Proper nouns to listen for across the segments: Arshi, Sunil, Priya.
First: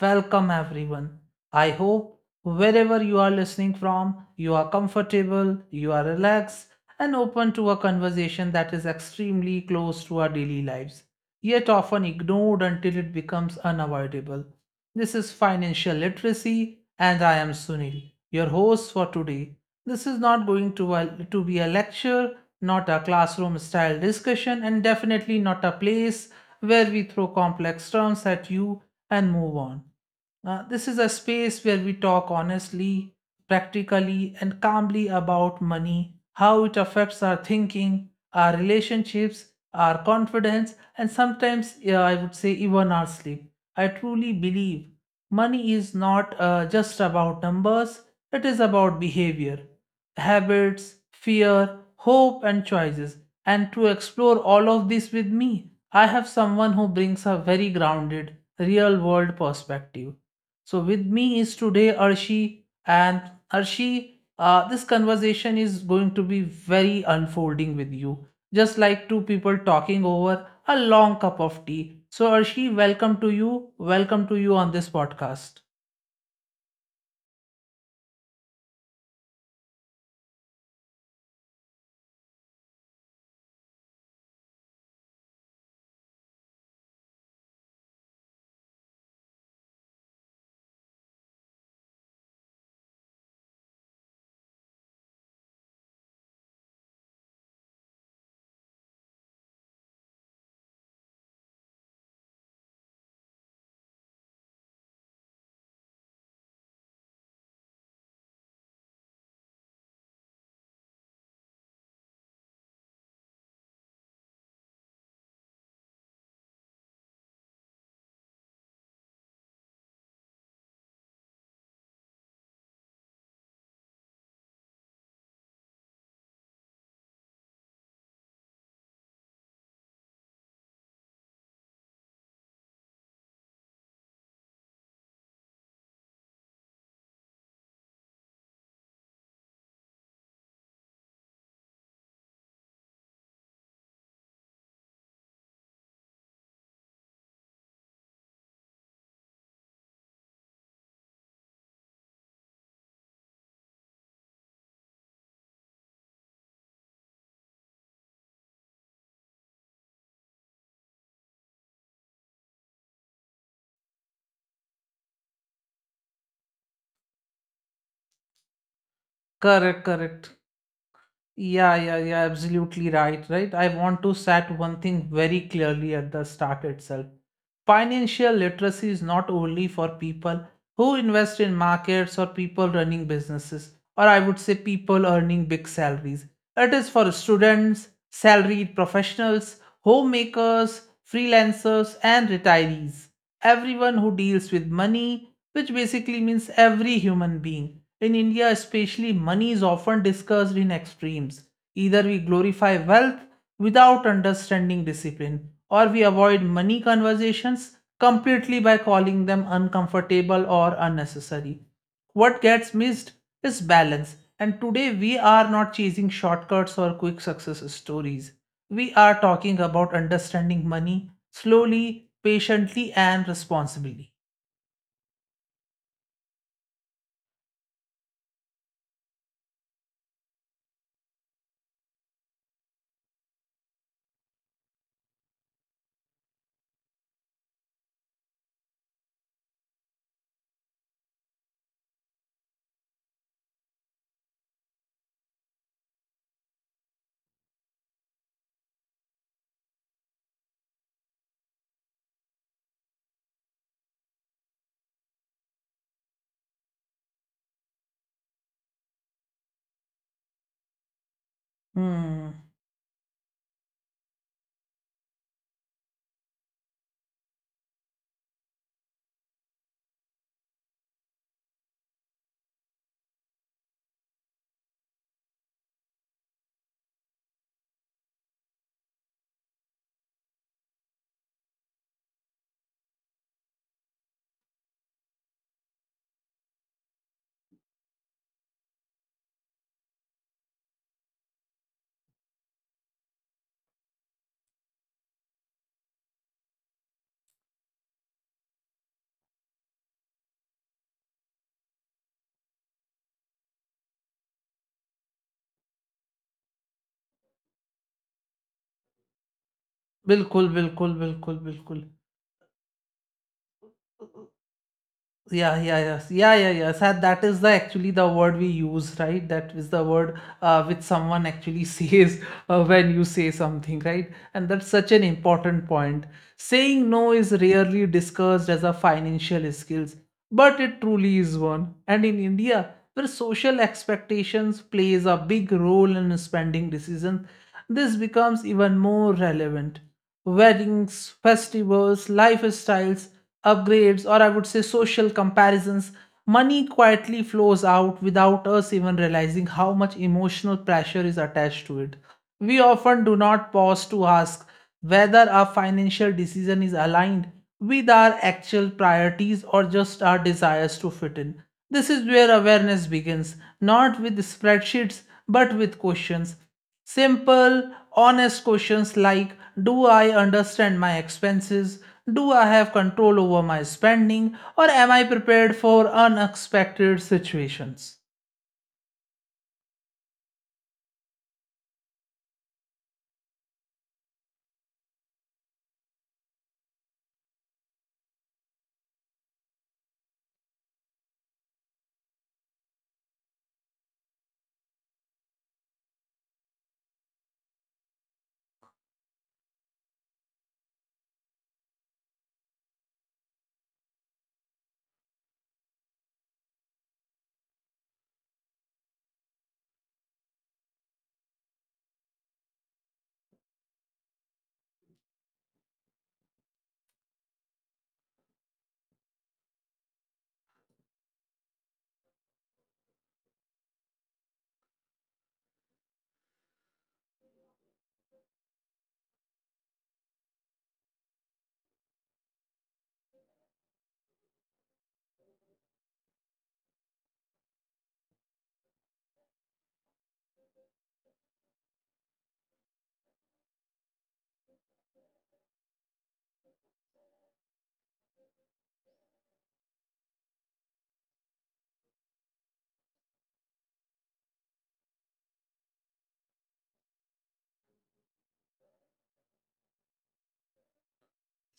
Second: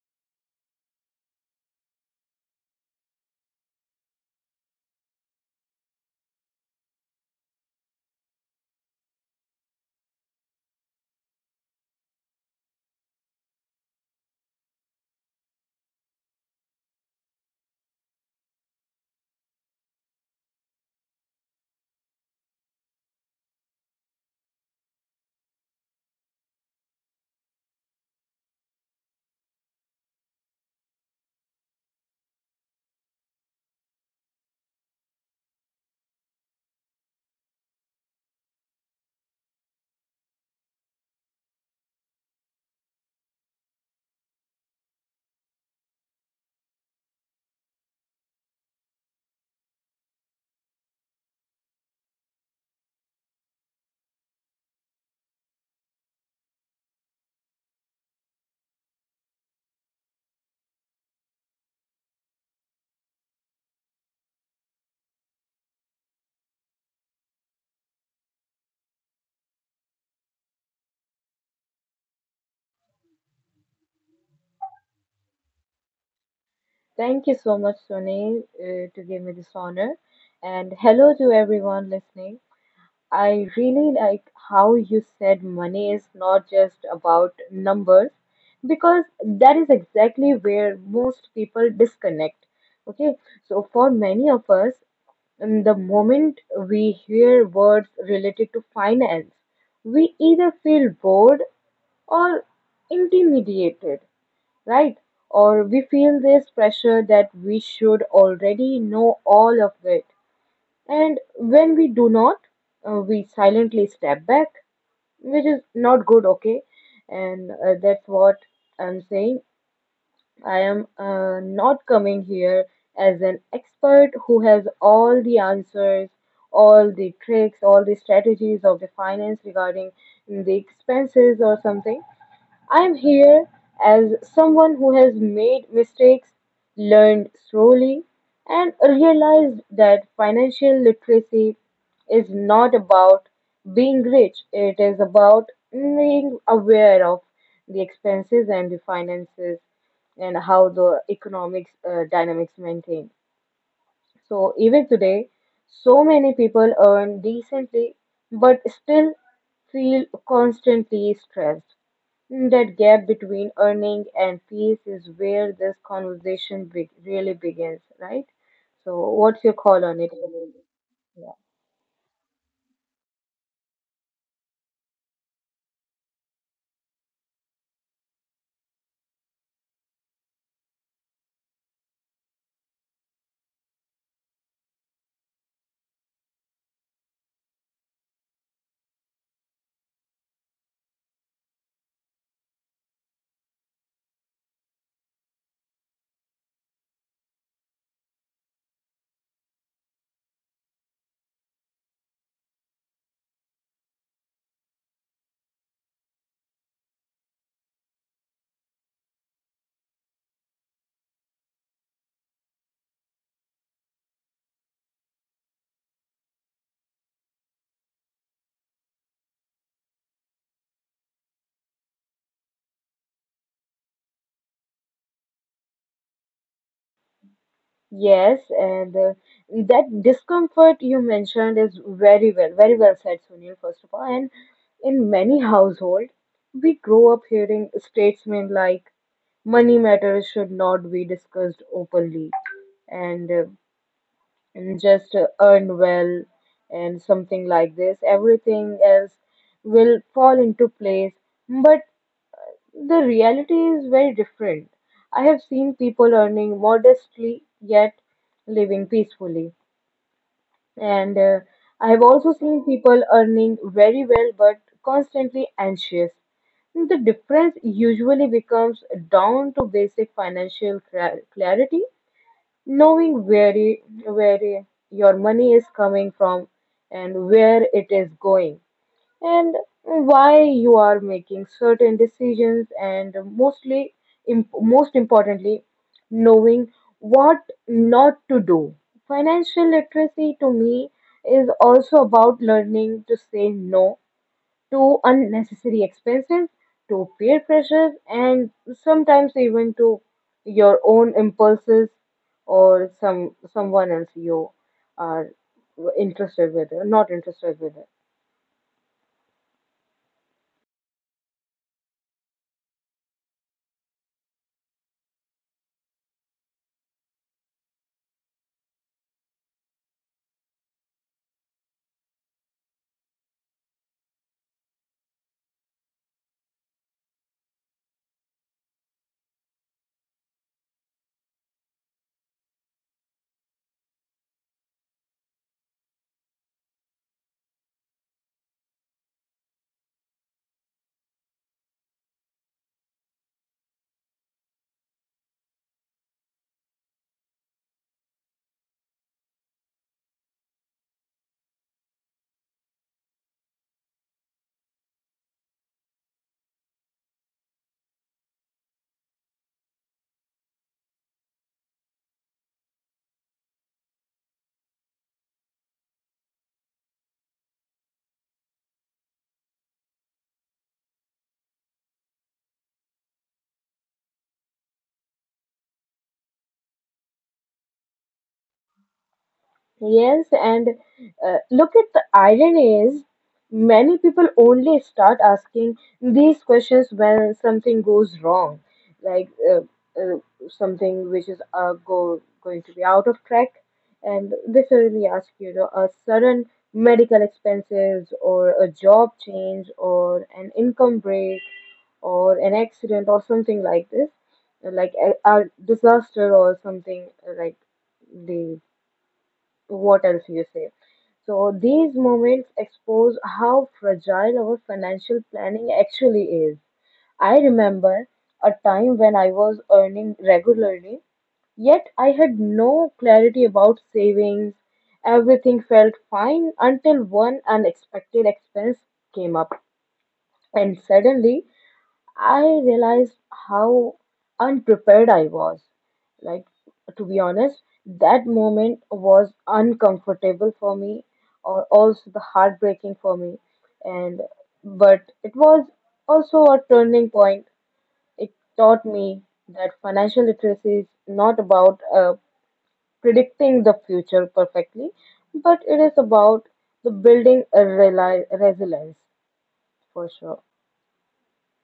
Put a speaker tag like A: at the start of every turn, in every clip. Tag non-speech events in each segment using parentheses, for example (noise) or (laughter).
A: welcome everyone. I hope wherever you are listening from, you are comfortable, you are relaxed, and open to a conversation that is extremely close to our daily lives, yet often ignored until it becomes unavoidable. This is Financial Literacy, and I am Sunil, your host for today. This is not going to be a lecture, not a classroom style discussion, and definitely not a place where we throw complex terms at you and move on. This is a space where we talk honestly, practically, and calmly about money, how it affects our thinking, our relationships, our confidence, and sometimes, yeah, I would say even our sleep. I truly believe money is not just about numbers, it is about behavior, habits, fear, hope, and choices. And to explore all of this with me, I have someone who brings a very grounded, real world perspective. So, with me is today Arshi, and Arshi, this conversation is going to be very unfolding with you, just like two people talking over a long cup of tea. So, Arshi, welcome to you. Welcome to you on this podcast.
B: Thank you so much, Sunil, to give me this honor. And hello to everyone listening. I really like how you said money is not just about numbers because that is exactly where most people disconnect. Okay, so for many of us, in the moment we hear words related to finance, we either feel bored or intimidated, right? Or we feel this pressure that we should already know all of it. And when we do not, we silently step back, which is not good, okay? And that's what I'm saying. I am not coming here as an expert who has all the answers, all the tricks, all the strategies of the finance regarding the expenses or something. I am here as someone who has made mistakes, learned slowly, and realized that financial literacy is not about being rich, it is about being aware of the expenses and the finances and how the economics dynamics maintain. So even today, so many people earn decently but still feel constantly stressed. That gap between earning and peace is where this conversation be really begins, right? So, what's your call
A: Correct,
B: on it?
A: correct.
B: Yeah.
A: Yeah, yeah, yeah, absolutely right, right? I want to set one thing very clearly at the start itself. Financial literacy is not only for people who invest in markets or people running businesses, or I would say people earning big salaries. It is for students, salaried professionals, homemakers, freelancers, and retirees. Everyone who deals with money, which basically means every human being. In India, especially, money is often discussed in extremes. Either we glorify wealth without understanding discipline, or we avoid money conversations completely by calling them uncomfortable or unnecessary. What gets missed is balance, and today we are not chasing shortcuts or quick success stories. We are talking about understanding money slowly, patiently, and responsibly.
B: Yes, and that discomfort you mentioned is very well, very well said, Sunil, first of all. And in many households, we grow up hearing statements like money matters should not be discussed openly. And uh, and just earn well and something like this, everything else will fall into place. But the reality is very different. I have seen people earning modestly yet living peacefully. And I have also
A: Hmm.
B: seen people earning very well but constantly anxious. The difference usually becomes down to basic financial clarity. Knowing where your money is coming from and where it is going, and why you are making certain decisions, and mostly, most importantly, knowing what not to do. Financial literacy to me is also about learning to say no to unnecessary expenses, to peer pressure, and sometimes even to your own impulses or someone else you are interested with, or not interested with.
A: बिल्कुल बिल्कुल बिल्कुल बिल्कुल. Yeah, yeah, yes. Yeah, yeah, yes. And that is the actually the word we use, right? That is the word which someone actually (laughs) says when you say something, right? And that's such an important point. Saying no is rarely discussed as a financial skills, but it truly is one. And in India, where social expectations plays a big role in spending decisions, this becomes even more relevant. Weddings, festivals, lifestyles, upgrades, or I would say social comparisons, money quietly flows out without us even realizing how much emotional pressure is attached to it. We often do not pause to ask whether our financial decision is aligned with our actual priorities or just our desires to fit in. This is where awareness begins, not with spreadsheets, but with questions. Simple, honest questions like, do I understand my expenses? Do I have control over my spending? Or am I prepared for unexpected situations?
B: Yes, and look at the irony is many people only start asking these questions when something goes wrong, like uh, something which is going to be out of track, and they suddenly ask a sudden medical expenses or a job change or an income break or an accident or something like this, like a disaster or something like they. What else you say? So these moments expose how fragile our financial planning actually is. I remember a time when I was earning regularly, yet I had no clarity about savings. Everything felt fine until one unexpected expense came up. And suddenly, I realized how unprepared I was. Like, to be honest, that moment was uncomfortable for me or also the heartbreaking for me. And but it was also a turning point. It taught me that financial literacy is not about predicting the future perfectly, but it is about the building a reli resilience for sure.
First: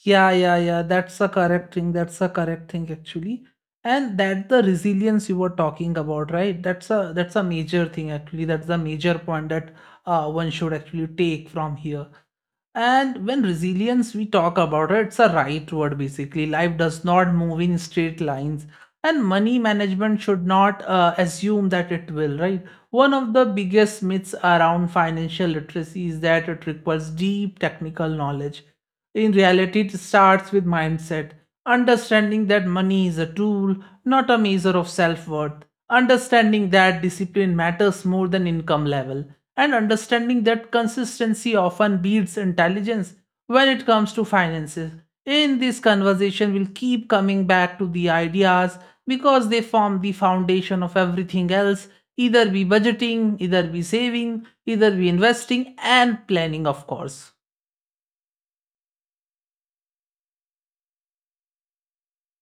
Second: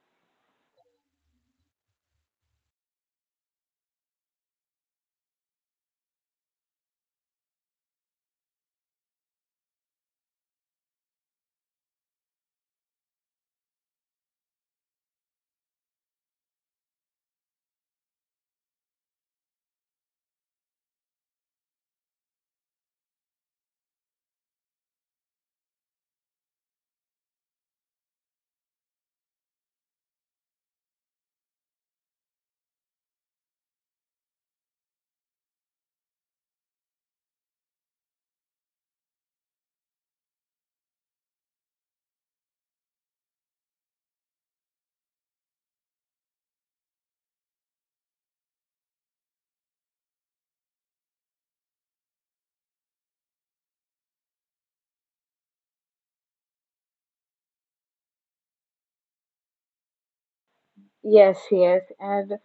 A: Yeah, yeah, yeah. That's a correct thing. That's a correct thing actually. And that the resilience you were talking about, right? That's a major thing actually. That's a major point that one should actually take from here. And when resilience we talk about it, it's a right word basically. Life does not move in straight lines, and money management should not assume that it will, right? One of the biggest myths around financial literacy is that it requires deep technical knowledge. In reality, it starts with mindset, understanding that money is a tool, not a measure of self worth, understanding that discipline matters more than income level, and understanding that consistency often beats intelligence when it comes to finances. In this conversation, we'll keep coming back to the ideas because they form the foundation of everything else, either be budgeting, either be saving, either be investing, and planning, of course.
B: Yes, yes, and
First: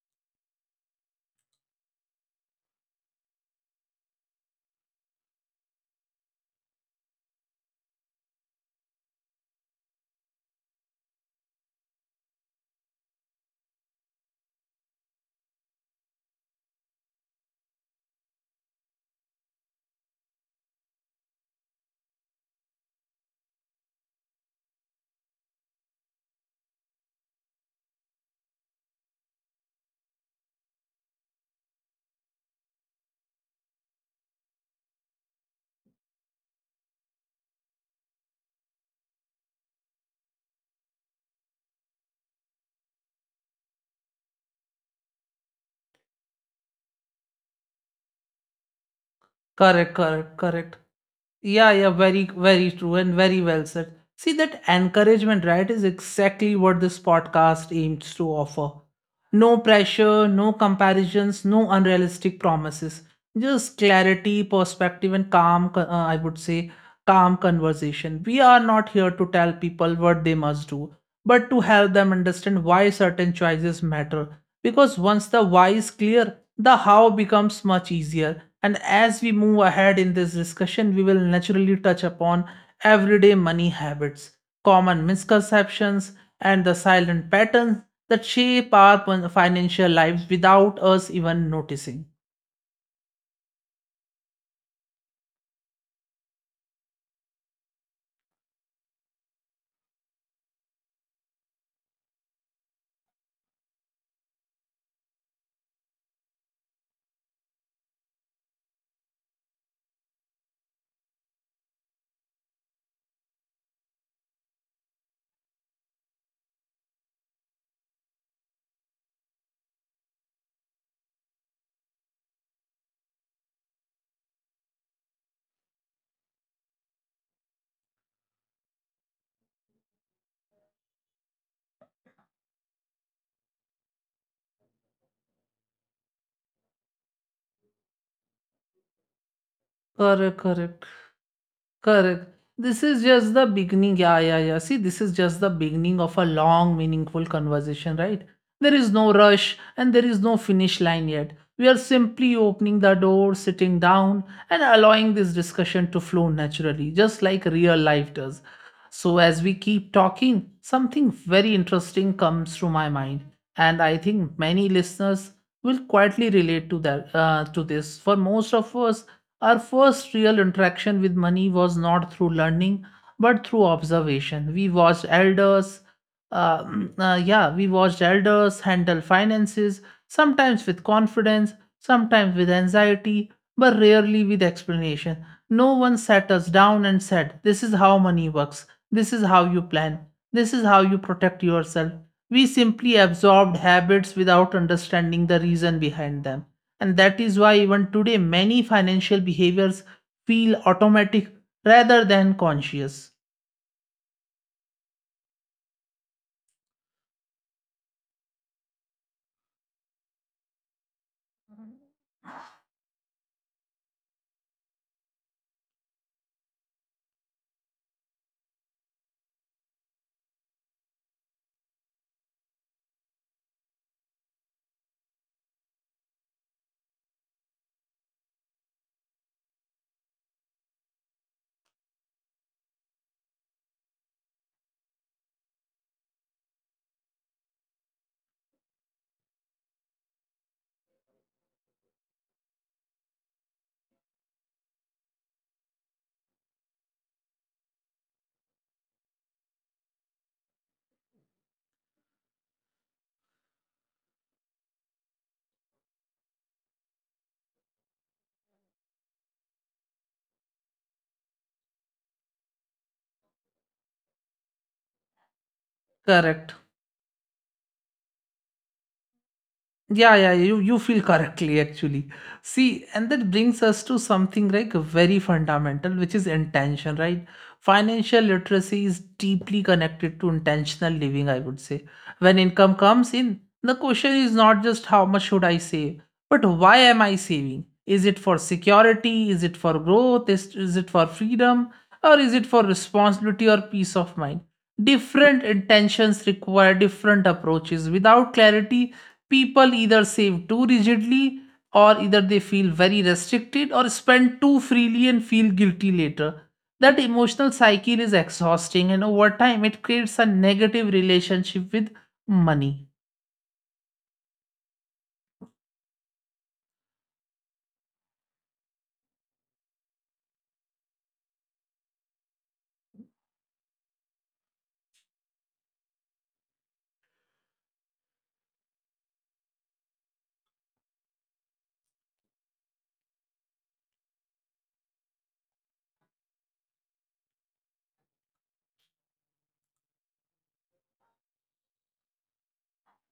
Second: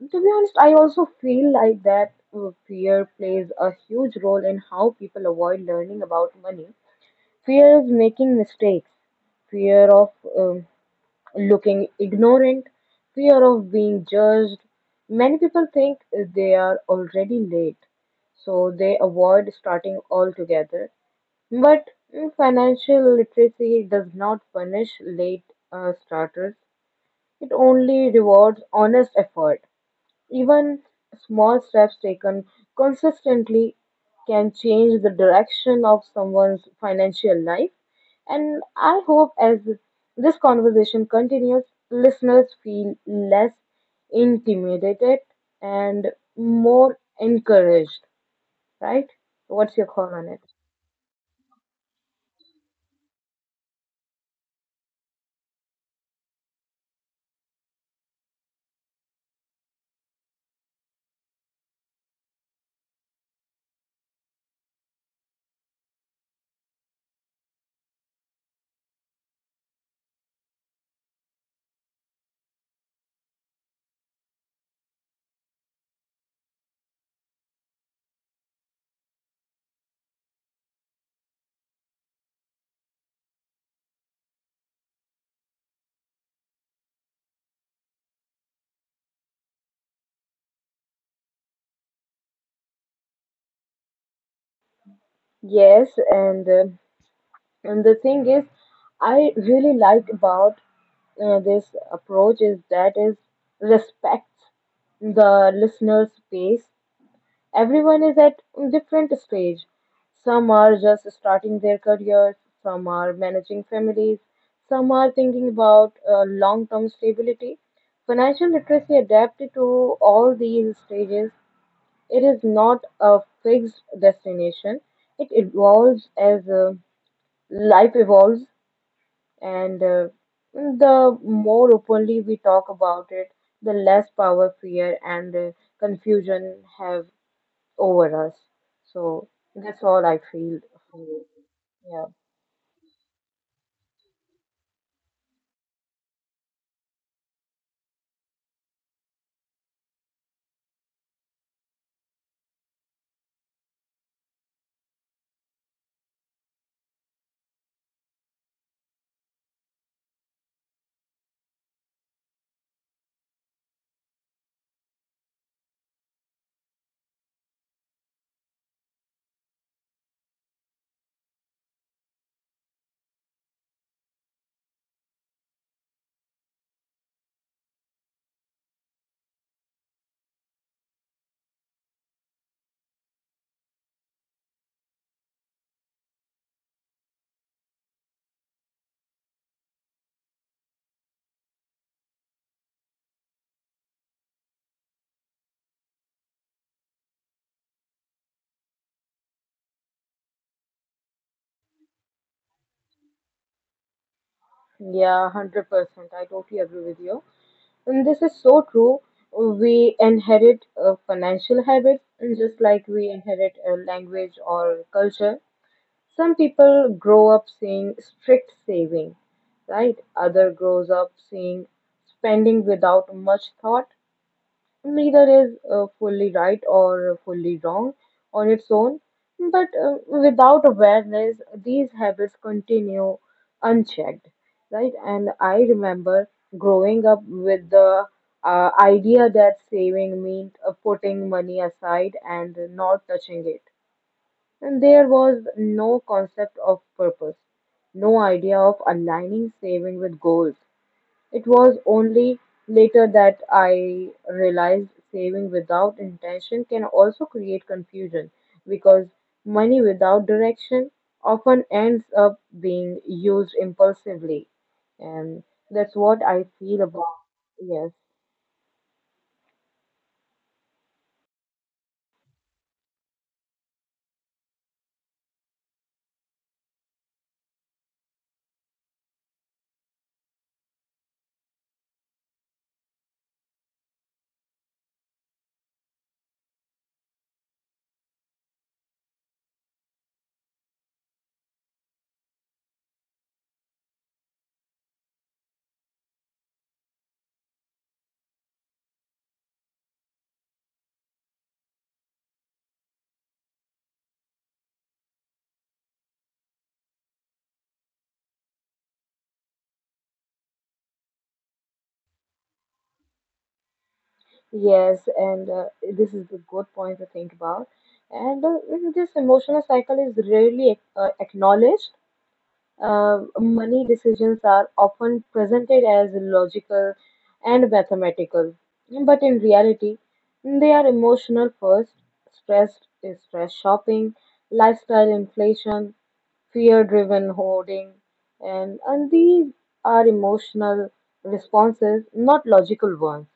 B: to be honest, I also feel like that fear plays a huge role in how people avoid learning about money. Fear of making mistakes, fear of um, looking ignorant, fear of being judged. Many people think they are already late, so they avoid starting altogether. But financial literacy does not punish late starters. It only rewards honest effort; even small steps taken consistently can change the direction of someone's financial life. And I hope as this conversation continues, listeners feel less intimidated and more encouraged, right? What's your
A: Correct,
B: call on it?
A: correct, correct. Yeah, yeah, very, very true and very well said. See, that encouragement, right, is exactly what this podcast aims to offer. No pressure, no comparisons, no unrealistic promises. Just clarity, perspective, and I would say, calm conversation. We are not here to tell people what they must do, but to help them understand why certain choices matter. Because once the why is clear, the how becomes much easier, and as we move ahead in this discussion, we will naturally touch upon everyday money habits, common misconceptions, and the silent patterns that shape our financial lives without us even noticing.
B: Yes, and the thing is, I really like about this approach is that is respects the listener's pace. Everyone is at different stage. Some are just starting their careers, some are managing families, some are thinking about long-term stability. Financial literacy adapted to all these stages. It is not a fixed destination. It evolves as life evolves and the more openly we talk about it, the less power fear and confusion have over us. So that's all I
A: Correct,
B: feel.
A: correct.
B: For it. Yeah,
A: Correct. This is just the beginning. Yeah, yeah, yeah. See, this is just the beginning of a long, meaningful conversation, right? There is no rush and there is no finish line yet. We are simply opening the door, sitting down, and allowing this discussion to flow naturally, just like real life does. So, as we keep talking, something very interesting comes through my mind, and I think many listeners will quietly relate to that to this. For most of us, our first real interaction with money was not through learning, but through observation. We watched elders, uh, (clears throat) yeah, we watched elders handle finances, sometimes with confidence, sometimes with anxiety, but rarely with explanation. No one sat us down and said, "This is how money works, this is how you plan, this is how you protect yourself." We simply absorbed habits without understanding the reason behind them. And that is why even today many financial behaviors feel automatic rather than conscious.
B: yeah, 100%. I totally agree with you. And this is so true. We inherit financial habits, and just like we inherit a language or culture. Some people grow up seeing strict saving, right? Other grows up seeing spending without much thought. Neither is fully right or fully wrong on its own, but without awareness, these habits continue unchecked, right? And I remember growing up with the idea that saving meant putting money aside and not touching it, and there was no concept of purpose, no idea of aligning saving with goals. It was only later that I realized saving without intention can also create confusion because money without direction often ends up being used impulsively. And that's what I
A: Correct.
B: feel about. Yes.
A: Yeah, yeah, yeah. You feel correctly actually. See, and that brings us to something like very fundamental, which is intention, right? Financial literacy is deeply connected to intentional living, I would say. When income comes in, the question is not just how much should I save, but why am I saving? Is it for security? Is it for growth? Is it for freedom? Or is it for responsibility or peace of mind? Different intentions require different approaches. Without clarity, people either save too rigidly or either they feel very restricted or spend too freely and feel guilty later. That emotional cycle is exhausting, and over time it creates a negative relationship with money.
B: Yes, and this is a good point to think about. And this emotional cycle is rarely acknowledged. Money decisions are often presented as logical and mathematical, but in reality, they are emotional first. Stress is stress shopping, lifestyle inflation, fear-driven hoarding, and these are emotional responses, not logical ones.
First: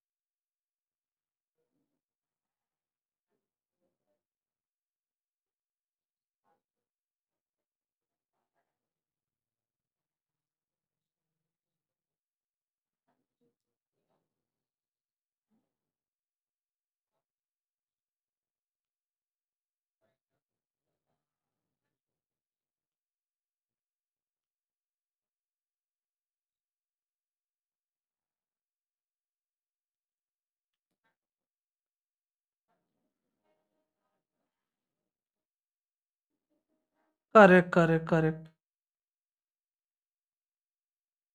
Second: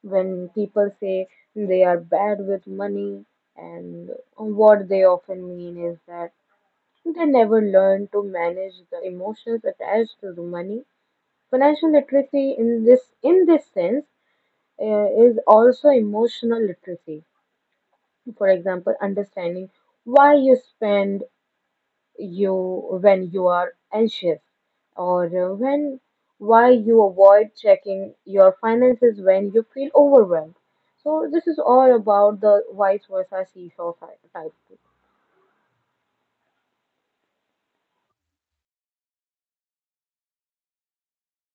B: When people say they are bad with money, and what they often mean is that they never learn to manage the emotions attached to the money. Financial literacy in this sense is also emotional literacy. For example, understanding why you spend you when you are anxious, or when why you avoid checking your finances when you feel overwhelmed. So this is all about the vice versa seesaw type.
A: Correct, correct, correct.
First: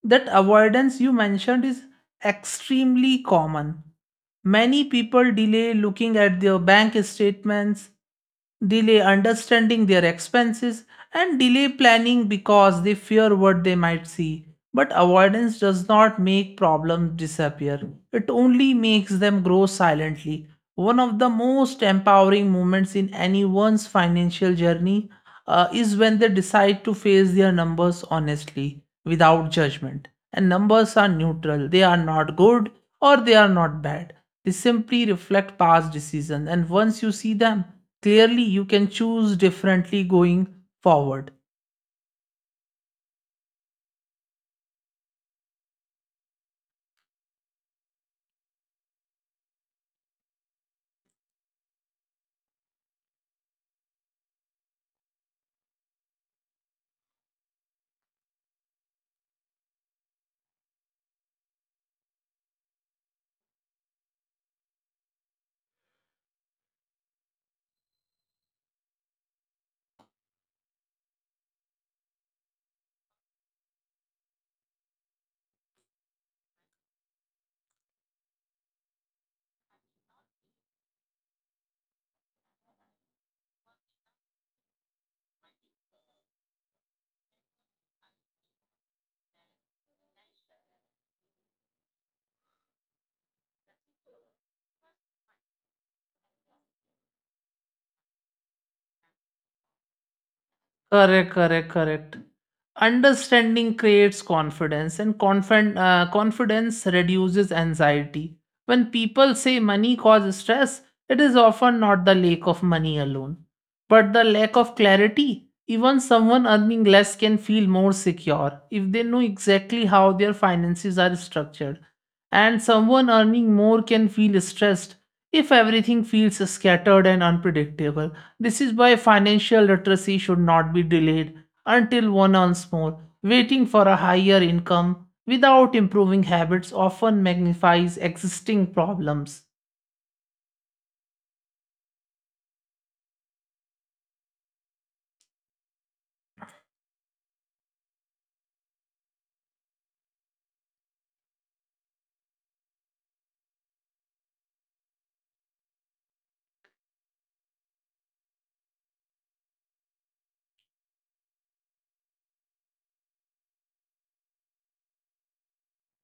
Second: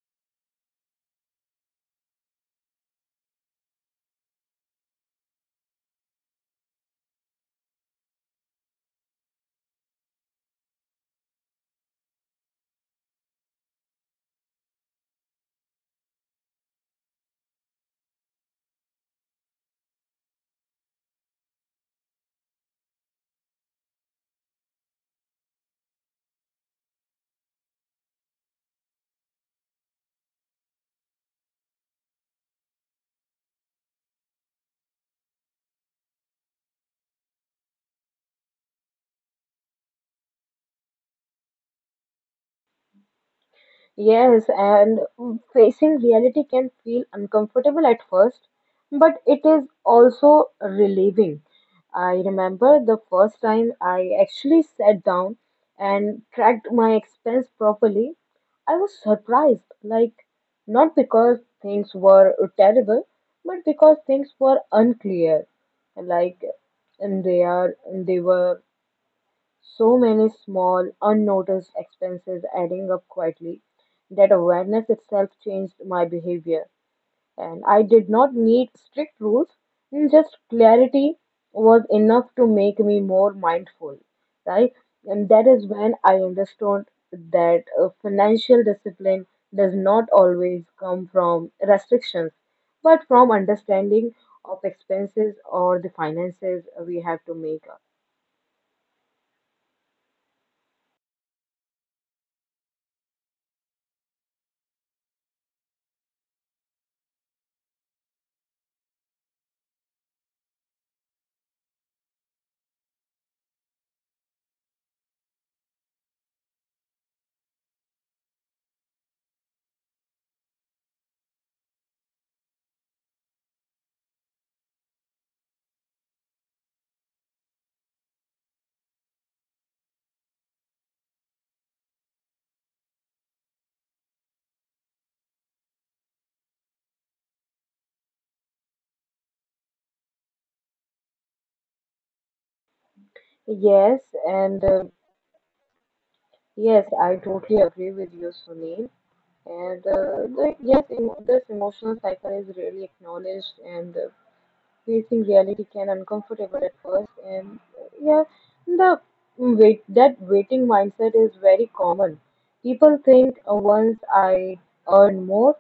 A: That avoidance you mentioned is extremely common. Many people delay looking at their bank statements, delay understanding their expenses, and delay planning because they fear what they might see. But avoidance does not make problems disappear, it only makes them grow silently. One of the most empowering moments in anyone's financial journey is when they decide to face their numbers honestly without judgment. And numbers are neutral, they are not good or they are not bad. They simply reflect past decisions, and once you see them clearly, you can choose differently going forward.
B: Yes, and facing reality can feel uncomfortable at first, but it is also relieving. I remember the first time I actually sat down and tracked my expense properly. I was surprised, like, not because things were terrible, but because things were unclear. Like, and they were so many small, unnoticed expenses adding up quietly that awareness itself changed my behavior. And I did not need strict rules, just clarity was enough to make me more mindful, right? And that is when I understood that financial discipline does not always come from restrictions, but from understanding of expenses or the finances we have to make up.
A: Correct, correct, correct. Understanding creates confidence, and confidence reduces anxiety. When people say money causes stress, it is often not the lack of money alone, but the lack of clarity. Even someone earning less can feel more secure if they know exactly how their finances are structured. And someone earning more can feel stressed if everything feels scattered and unpredictable. This is why financial literacy should not be delayed until one earns more. Waiting for a higher income without improving habits often magnifies existing problems.
B: Yes, and Yes, I totally agree with you, Sunil. And yes, emo this emotional cycle is really acknowledged, and facing reality can uncomfortable at first. And yeah, the wait that waiting mindset is very common. People think once I earn more,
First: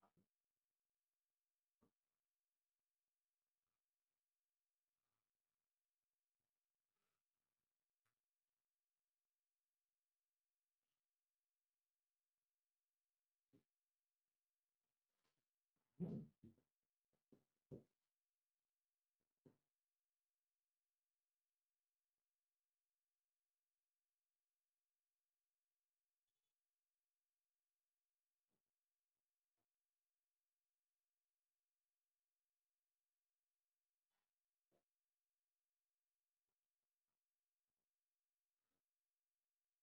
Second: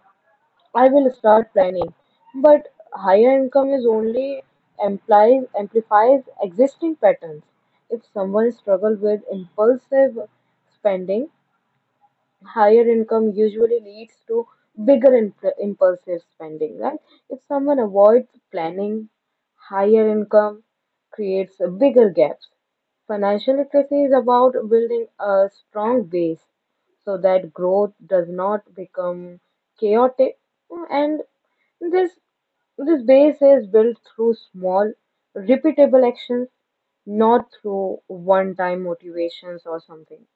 B: I will start planning. But higher income is only implies amplifies existing patterns. If someone struggles with impulsive spending, higher income usually leads to bigger impulsive spending, right? If someone avoids planning, higher income creates bigger gaps. Financial literacy is about building a strong base so that growth does not become chaotic, and this this base is built through small, repeatable actions, not through one time motivations or something.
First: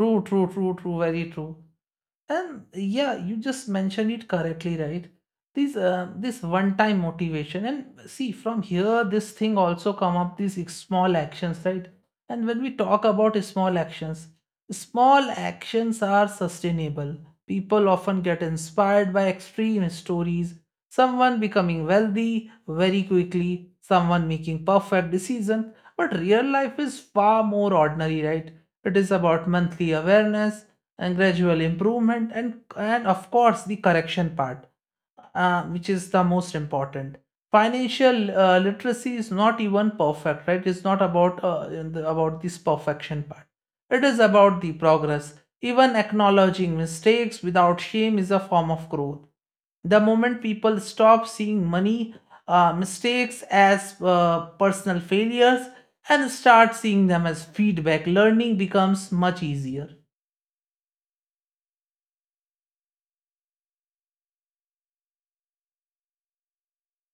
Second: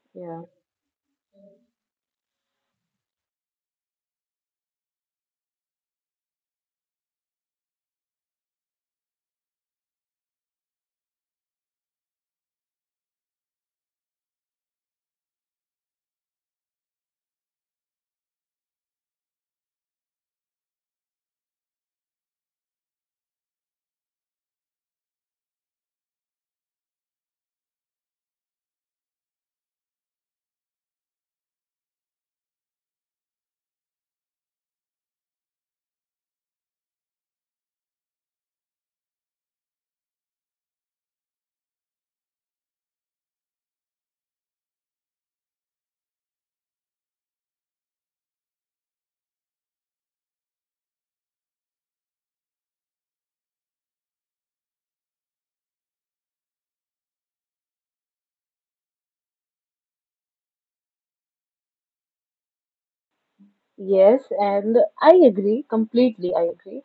A: True,
B: Yeah.
A: true, true, true, very true. And yeah, you just mentioned it correctly, right? This this one-time motivation, and see from here, this thing also come up these small actions, right? And when we talk about small actions are sustainable. People often get inspired by extreme stories. Someone becoming wealthy very quickly, someone making perfect decision. But real life is far more ordinary, right? It is about monthly awareness and gradual improvement, and of course the correction part, which is the most important. Financial literacy is not even perfect, right? It's not about about this perfection part, it is about the progress. Even acknowledging mistakes without shame is a form of growth. The moment people stop seeing money mistakes as personal failures and start seeing them as feedback, learning becomes much easier.
B: Yes, and I agree, completely I agree.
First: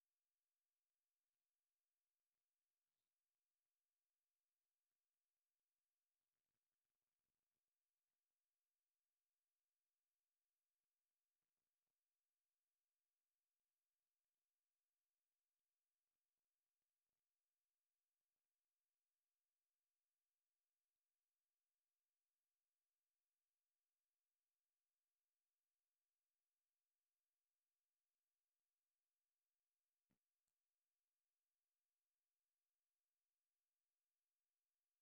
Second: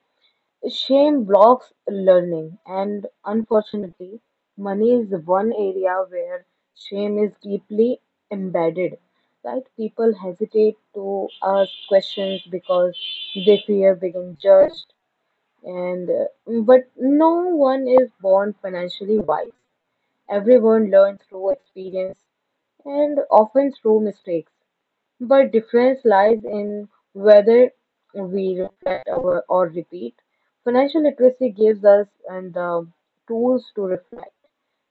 B: Shame blocks learning, and unfortunately, money is the one area where shame is deeply embedded. Right? People hesitate to ask questions because they fear being judged, and but no one is born financially wise. Everyone learns through experience and often through mistakes. But difference lies in whether we reflect or repeat. Financial literacy gives us and the tools to reflect,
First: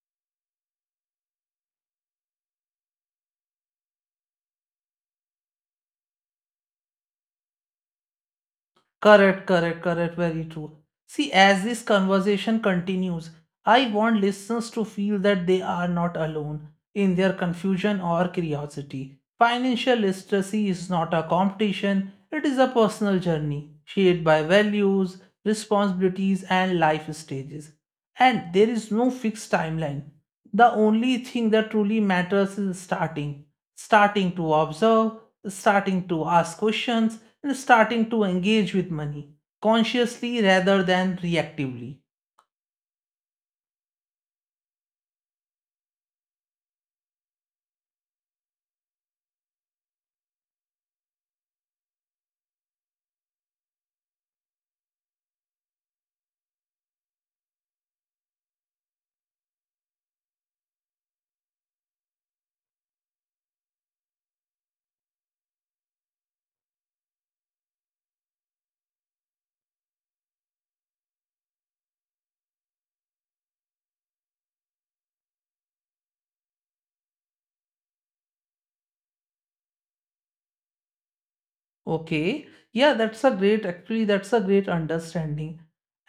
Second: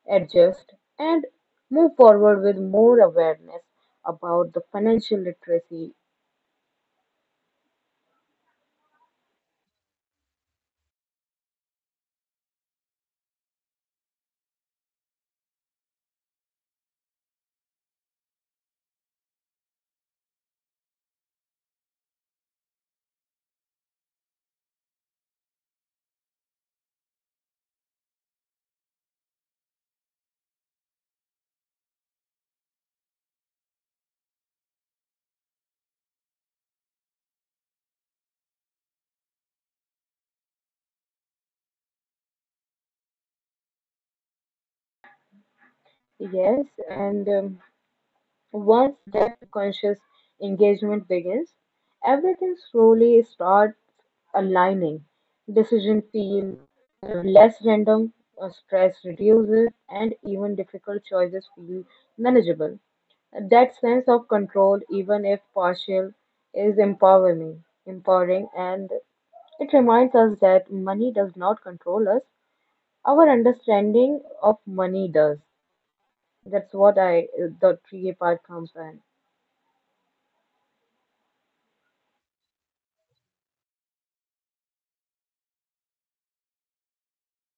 B: adjust, and move forward with more awareness about the financial literacy.
A: Correct, correct, correct. Very true. See, as this conversation continues, I want listeners to feel that they are not alone in their confusion or curiosity. Financial literacy is not a competition, it is a personal journey shaped by values, responsibilities, and life stages. And there is no fixed timeline. The only thing that truly matters is starting. Starting to observe, starting to ask questions, and starting to engage with money consciously rather than reactively.
B: Yes, and once that conscious engagement begins, everything slowly starts aligning. Decisions feel less random, stress reduces, and even difficult choices feel manageable. That sense of control, even if partial, is empowering, and it reminds us that money does not control us. Our understanding of money does. That's what I the 3-part comes in.
A: Okay. Yeah, that's a great, actually, that's a great understanding.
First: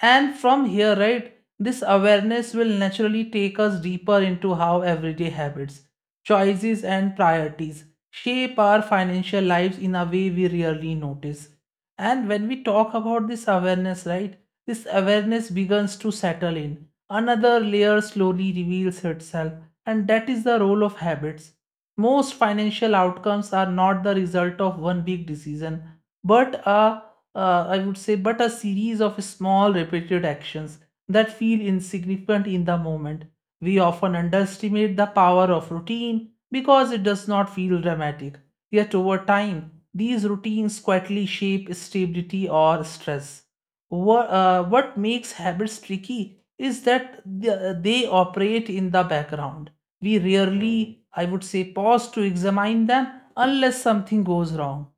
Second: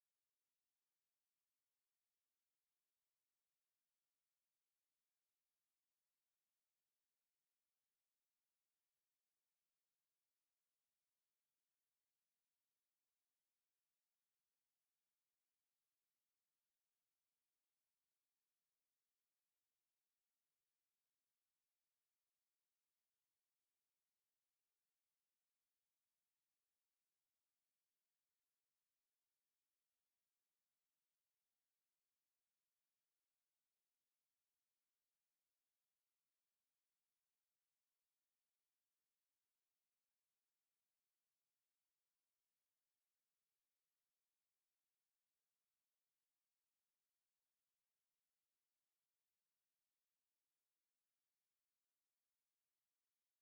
A: And from here, right, this awareness will naturally take us deeper into how everyday habits, choices, and priorities shape our financial lives in a way we rarely notice. And when we talk about this awareness, right, this awareness begins to settle in. Another layer slowly reveals itself, and that is the role of habits. Most financial outcomes are not the result of one big decision, but a, I would say, but a series of small repeated actions that feel insignificant in the moment. We often underestimate the power of routine because it does not feel dramatic. Yet over time, these routines quietly shape stability or stress. What makes habits tricky is that they operate in the background we rarely, I would say, pause to examine them unless something goes wrong.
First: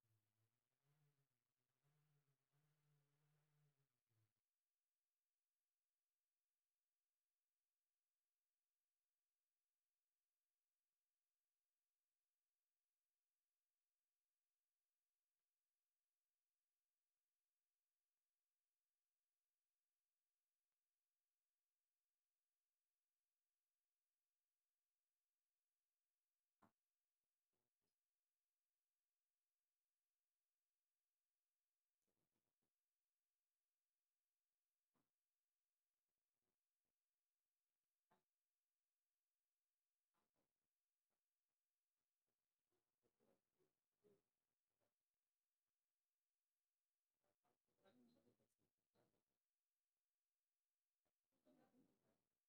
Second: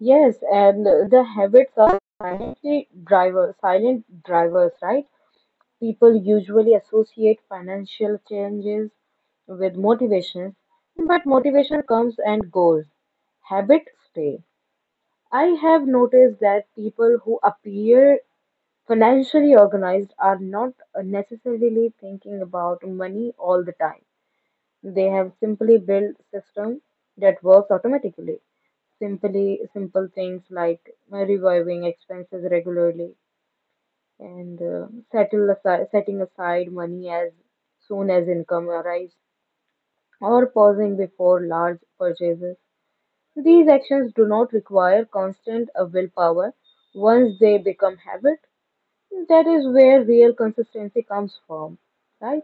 B: Yes, and the habits are silent drivers, right? People usually associate financial changes with motivation, but motivation comes and goes. Habits stay. I have noticed that people who appear financially organized are not necessarily thinking about money all the time. They have simply built system that works automatically. Simply simple things like reviving expenses regularly and setting aside money as soon as income arrives or pausing before large purchases. These actions do not require constant willpower. Once they become habit, that is where real consistency comes from, right?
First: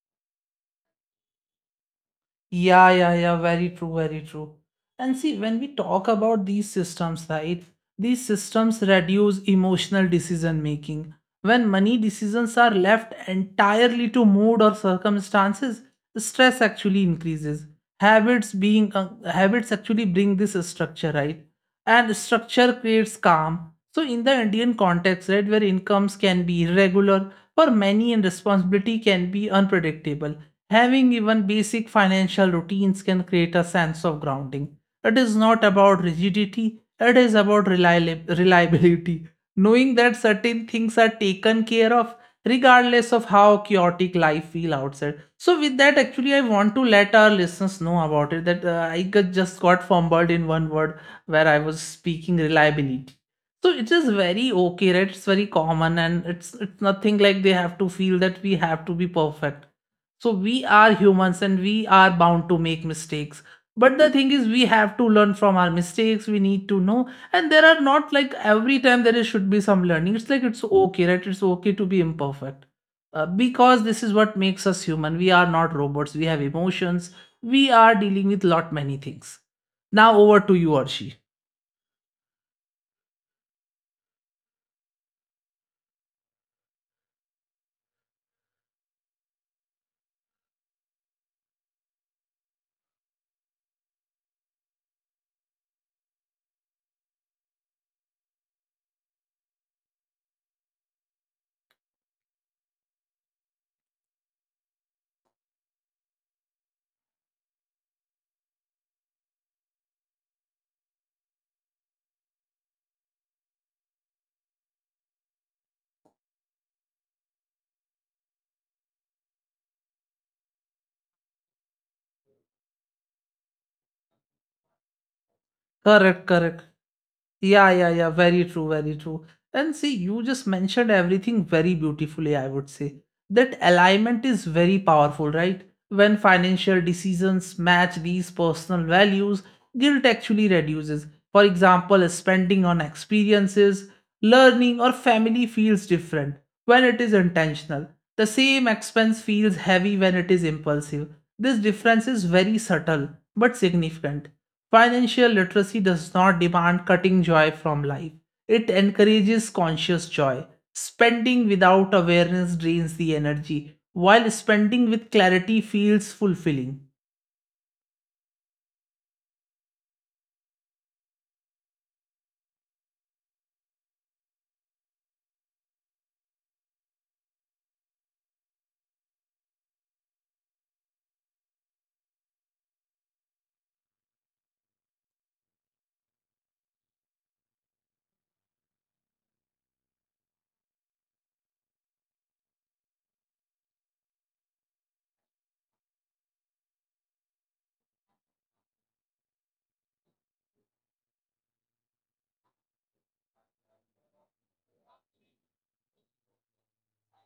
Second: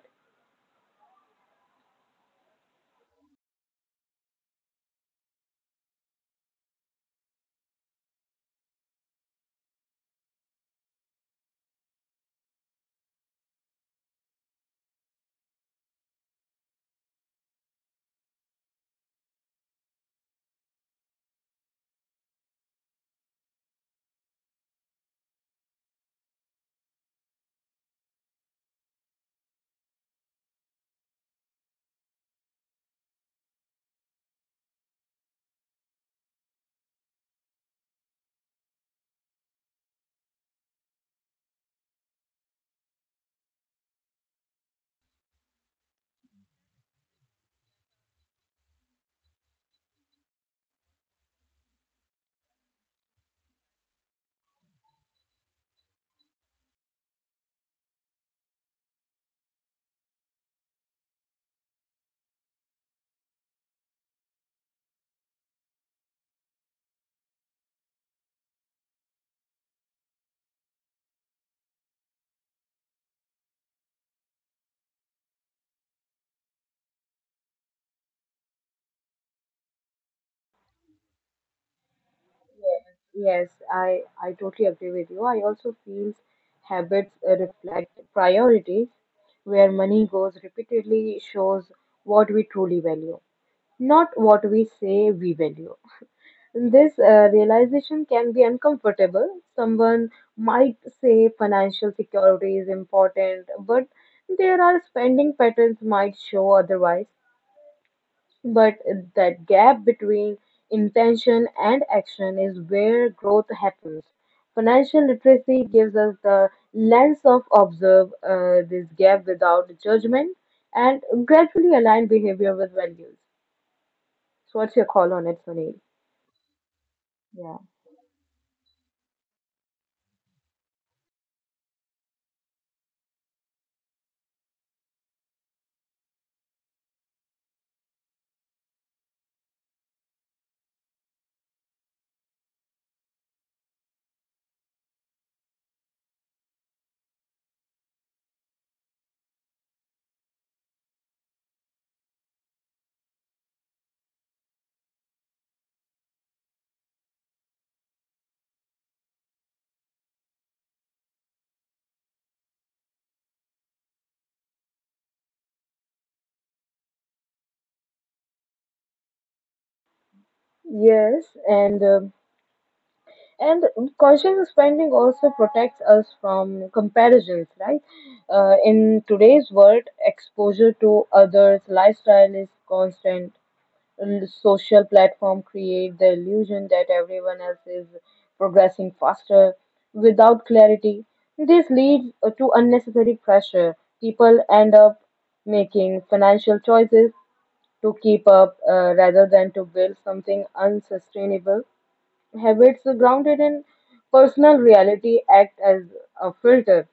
A: Yeah, yeah, yeah, very true, very true. And see, when we talk about these systems, right, these systems reduce emotional decision making. When money decisions are left entirely to mood or circumstances, stress actually increases. Habits actually bring this structure, right? And structure creates calm. So in the Indian context, right, where incomes can be irregular, for many and responsibility can be unpredictable, having even basic financial routines can create a sense of grounding. It is not about rigidity, it is about reliability. Knowing that certain things are taken care of regardless of how chaotic life feel outside. So with that actually I want to let our listeners know about it that I got, just got fumbled in one word where I was speaking reliability. So it is very okay, right? It's very common and it's nothing like they have to feel that we have to be perfect, so we are humans and we are bound to make mistakes. But the thing is, we have to learn from our mistakes. We need to know. And there are not like every time there is, should be some learning. It's like it's okay, right? It's okay to be imperfect. Because this is what makes us human. We are not robots. We have emotions. We are dealing with lot many things. Now over to you, Arshi.
B: Yes, I totally agree with you. I also feel habits reflect priorities. Where money goes repeatedly shows what we truly value, not what we say we value. This realization can be uncomfortable. Someone might say financial security is important, but there are spending patterns might show otherwise. But that gap between intention and action is where growth happens. Financial literacy gives us the lens of observe this gap without judgment and gradually align behavior with values. So, what's your call on it, Sunil?
A: Correct, correct.
B: Yeah.
A: Yeah, yeah, yeah. Very true, very true. And see, you just mentioned everything very beautifully, I would say. That alignment is very powerful, right? When financial decisions match these personal values, guilt actually reduces. For example, spending on experiences, learning, or family feels different when it is intentional. The same expense feels heavy when it is impulsive. This difference is very subtle but significant. Financial literacy does not demand cutting joy from life. It encourages conscious joy. Spending without awareness drains the energy, while spending with clarity feels fulfilling.
B: Yes, and um, And conscious spending also protects us from comparisons, right? In today's world, exposure to others' lifestyle is constant. Social platform create the illusion that everyone else is progressing faster without clarity. This leads to unnecessary pressure. People end up making financial choices to keep up, rather than to build something unsustainable. Habits grounded in personal reality act as a filter.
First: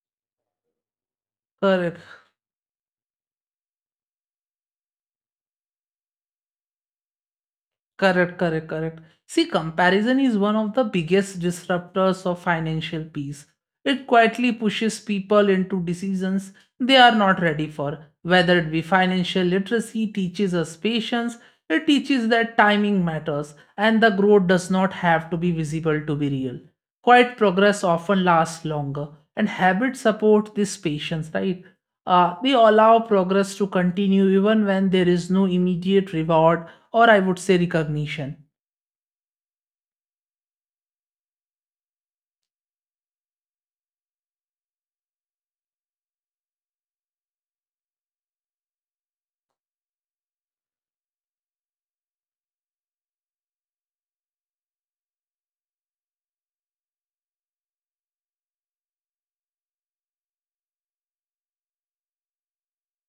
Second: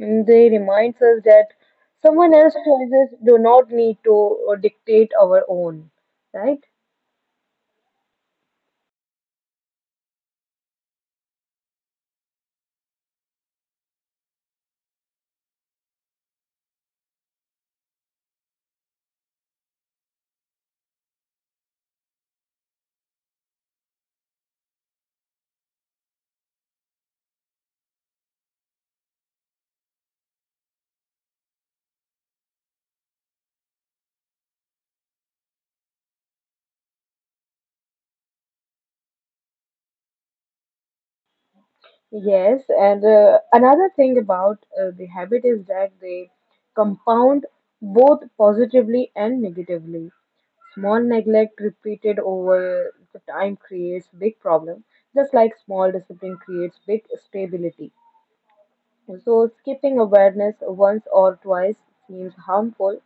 B: And they remind us that
A: Correct.
B: someone else's choices do not need to dictate our own, right?
A: Correct, correct, correct. See, comparison is one of the biggest disruptors of financial peace. It quietly pushes people into decisions they are not ready for. Whether it be financial literacy teaches us patience, it teaches that timing matters and the growth does not have to be visible to be real. Quiet progress often lasts longer, and habits support this patience, right? They allow progress to continue even when there is no immediate reward or, I would say, recognition.
B: Yes, and Another thing about the habit is that they compound both positively and negatively. Small neglect repeated over the time creates big problem, just like small discipline creates big stability. So, skipping awareness once or twice seems harmful,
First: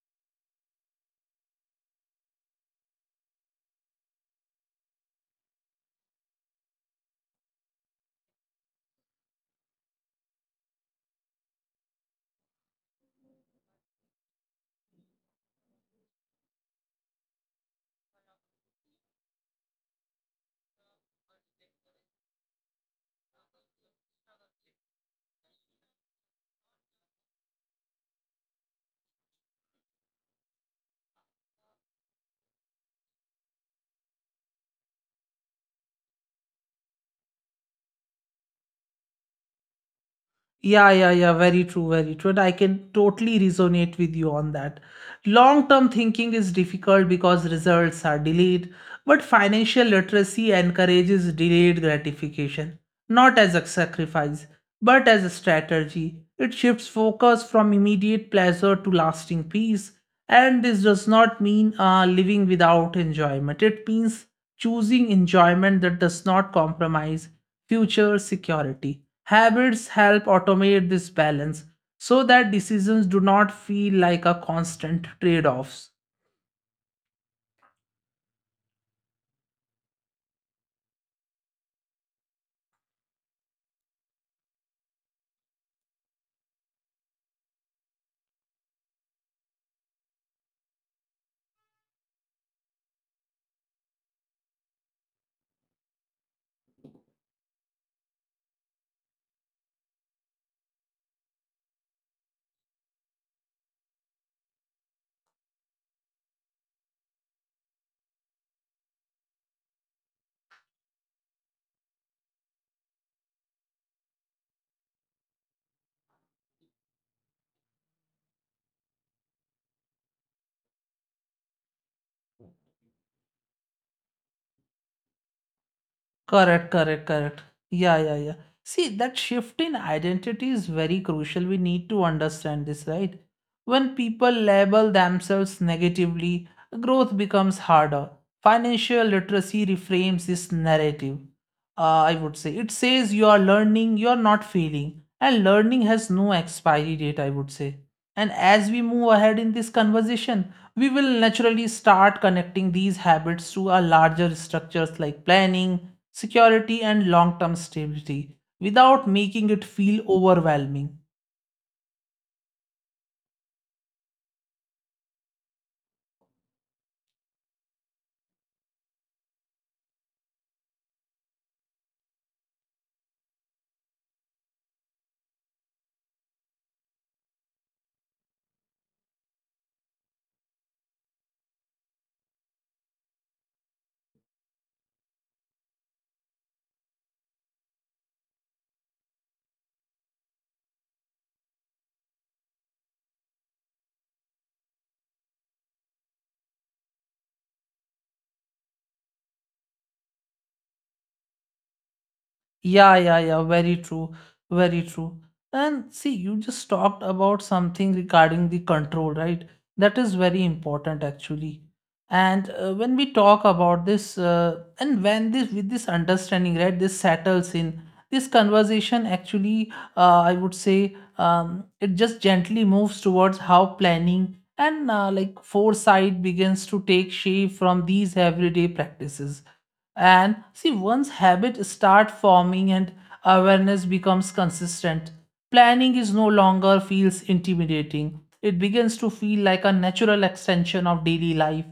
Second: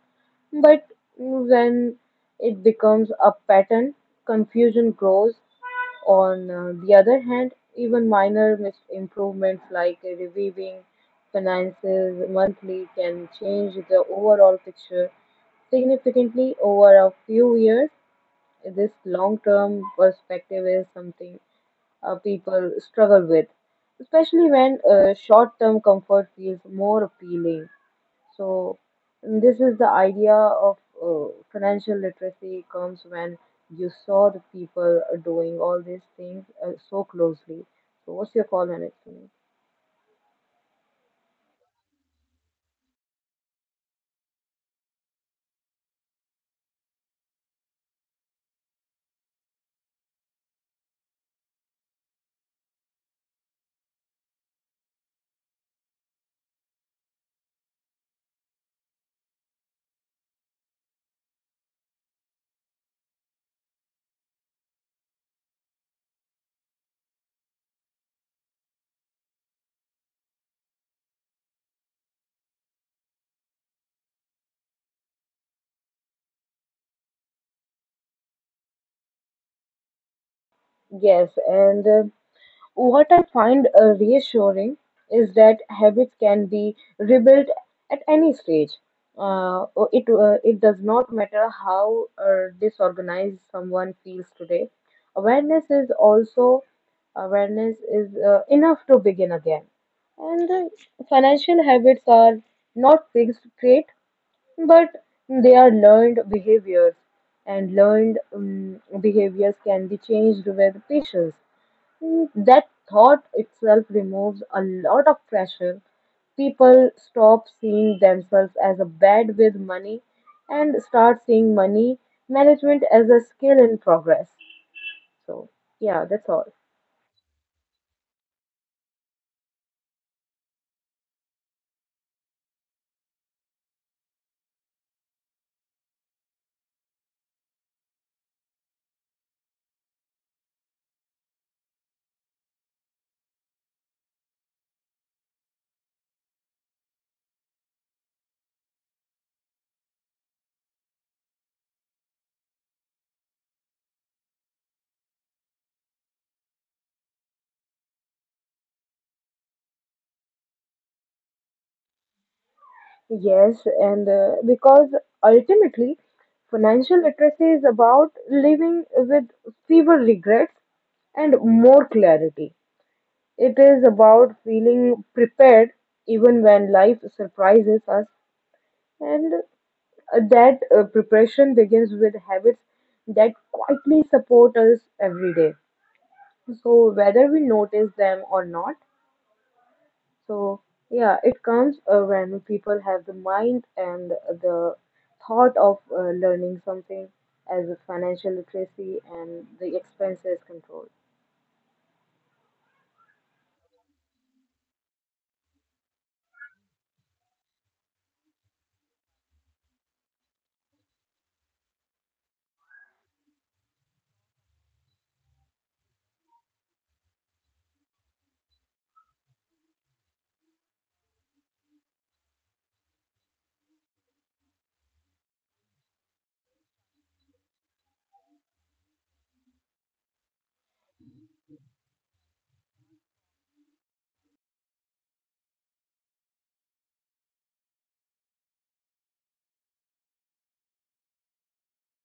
B: but when it becomes a pattern, confusion grows. On the other hand, even improvements like reviewing finances monthly can change the overall picture significantly over a few years. This long term perspective is something people struggle with, especially when short term comfort feels more appealing. So, this is the idea of financial literacy comes when you saw the people doing all these things so closely. So, what's your call on it, Sunil?
A: Yeah, yeah, yeah. Very true, very true. And I can totally resonate with you on that. Long term thinking is difficult because results are delayed, but financial literacy encourages delayed gratification, not as a sacrifice, but as a strategy. It shifts focus from immediate pleasure to lasting peace. And this does not mean living without enjoyment. It means choosing enjoyment that does not compromise future security. Habits help automate this balance so that decisions do not feel like a constant trade offs.
B: Yes, and What I find reassuring is that habits can be rebuilt at any stage. It does not matter how disorganized someone feels today. Awareness is also awareness is enough to begin again. And Financial habits are not fixed trait, but they are learned behaviors, and learned behaviors can be changed with patience. Mm, that thought itself removes a lot of pressure. People stop seeing themselves as a bad with money and start seeing money management as a skill in progress. So, yeah, that's all.
A: Correct, correct, correct. Yeah, yeah, yeah. See, that shift in identity is very crucial. We need to understand this, right? When people label themselves negatively, growth becomes harder. Financial literacy reframes this narrative uh, I would say. It says you are learning, you are not failing. And learning has no expiry date, I would say. And as we move ahead in this conversation, we will naturally start connecting these habits to our larger structures like planning, security, and long term stability without making it feel overwhelming.
B: Yes, and Because ultimately, financial literacy is about living with fewer regrets and more clarity. It is about feeling prepared even when life surprises us. And that preparation begins with habits that quietly support us every day. So, whether we notice them or not, so yeah, it comes when people have the mind and the thought of learning something as a financial literacy and the expenses control.
A: Yeah, yeah, yeah, very true, very true. And see, you just talked about something regarding the control, right? That is very important actually. And when we talk about this, and when this with this understanding, right, this settles in, this conversation actually, I would say, it just gently moves towards how planning and like foresight begins to take shape from these everyday practices, and see once habits start forming and awareness becomes consistent, planning is no longer feels intimidating. It begins to feel like a natural extension of daily life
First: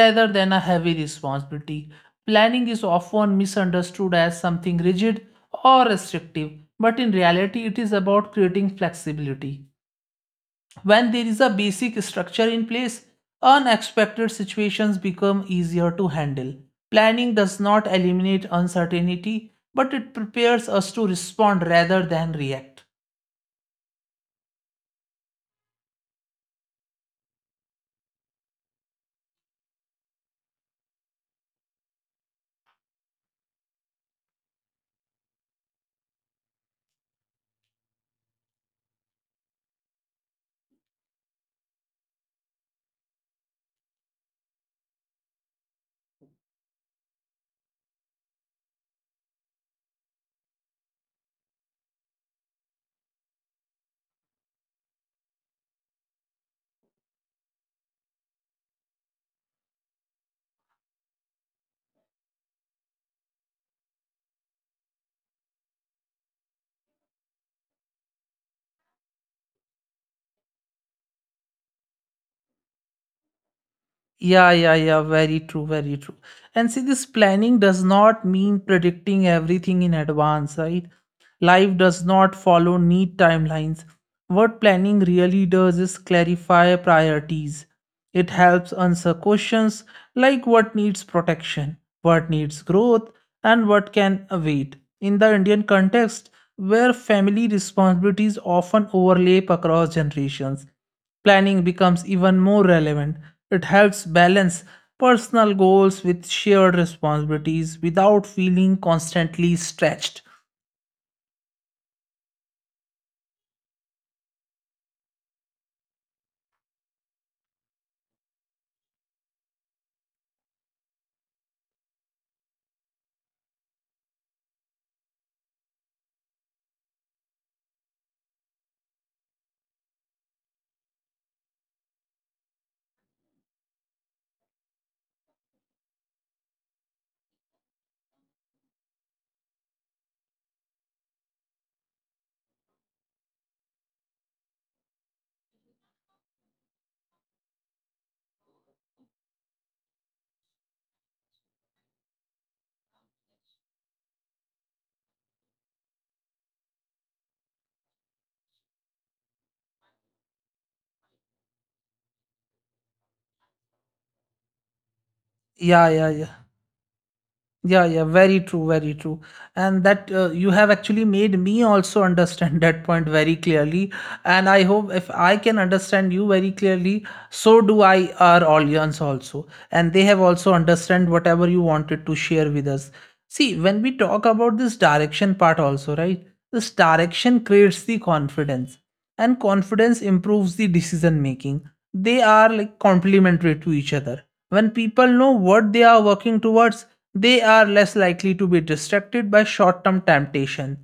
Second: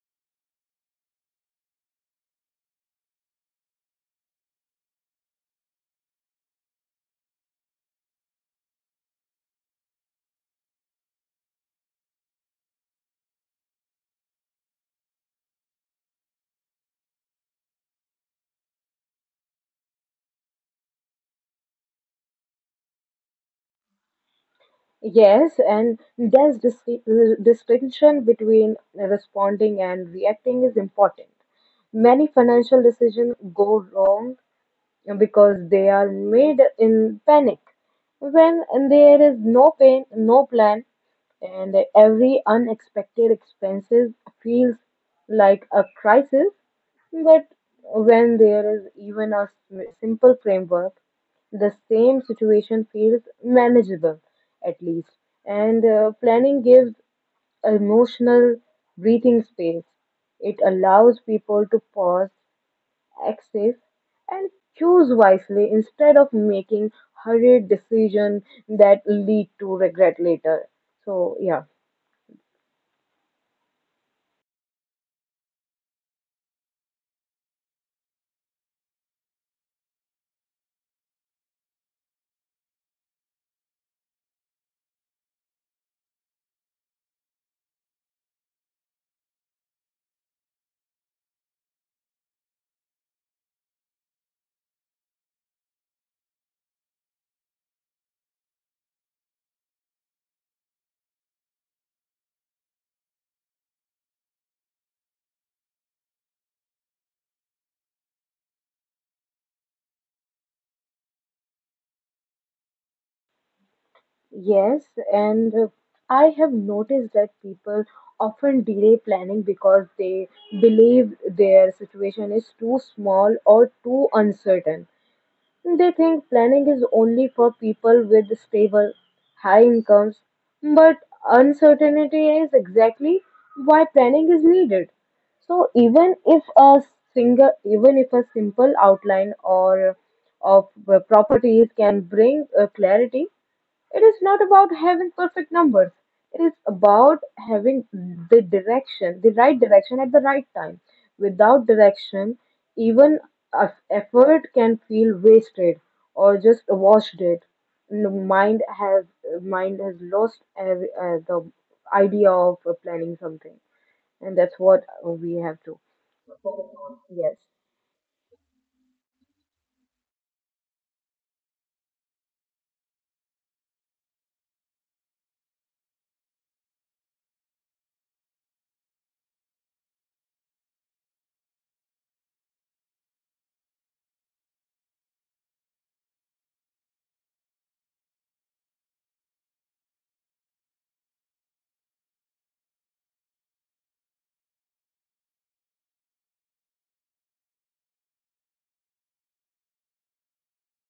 A: rather than a heavy responsibility. Planning is often misunderstood as something rigid or restrictive, but in reality it is about creating flexibility. When there is a basic structure in place, unexpected situations become easier to handle. Planning does not eliminate uncertainty, but it prepares us to respond rather than react.
B: Yes, and distinction between responding and reacting is important. Many financial decisions go wrong because they are made in panic. When there is no pain, no plan, and every unexpected expenses feels like a crisis, but when there is even a simple framework, the same situation feels manageable at least. And planning gives emotional breathing space. It allows people to pause, access, and choose wisely instead of making hurried decisions that lead to regret later. So, yeah.
A: Yeah, yeah, yeah. Very true, very true. And see, this planning does not mean predicting everything in advance, right? Life does not follow neat timelines. What planning really does is clarify priorities. It helps answer questions like what needs protection, what needs growth, and what can wait. In the Indian context, where family responsibilities often overlap across generations, planning becomes even more relevant. It helps balance personal goals with shared responsibilities without feeling constantly stretched.
B: yes, and I have noticed that people often delay planning because they believe their situation is too small or too uncertain. They think planning is only for people with stable, high incomes, but uncertainty is exactly why planning is needed. So, even if a simple outline or of properties can bring clarity, it is not about having perfect numbers, it is about having the direction, the right direction at the right time. Without direction, even effort can feel wasted or just washed it. The mind has lost every, the idea of planning something, and that's what we have to.
A: Yeah, yeah, yeah.
B: Yes.
A: Yeah, yeah, very true, very true. And that you have actually made me also understand (laughs) that point very clearly. And I hope if I can understand you very clearly, so do I our audience also. And they have also understand whatever you wanted to share with us. See, when we talk about this direction part also, right? This direction creates the confidence, and confidence improves the decision making. They are like complementary to each other. When people know what they are working towards, they are less likely to be distracted by short term temptation.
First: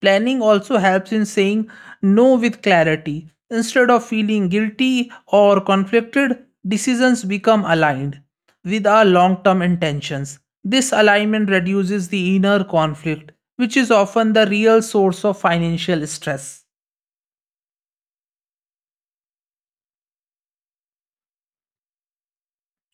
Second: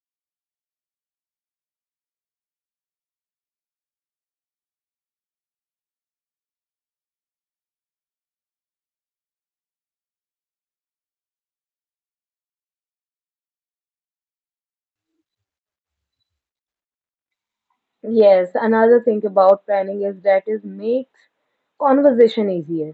A: Planning also helps in saying no with clarity instead of feeling guilty or conflicted. Decisions become aligned with our long term intentions. This alignment reduces the inner conflict, which is often the real source of financial stress.
B: Yes, another thing about planning is that it makes conversation easier.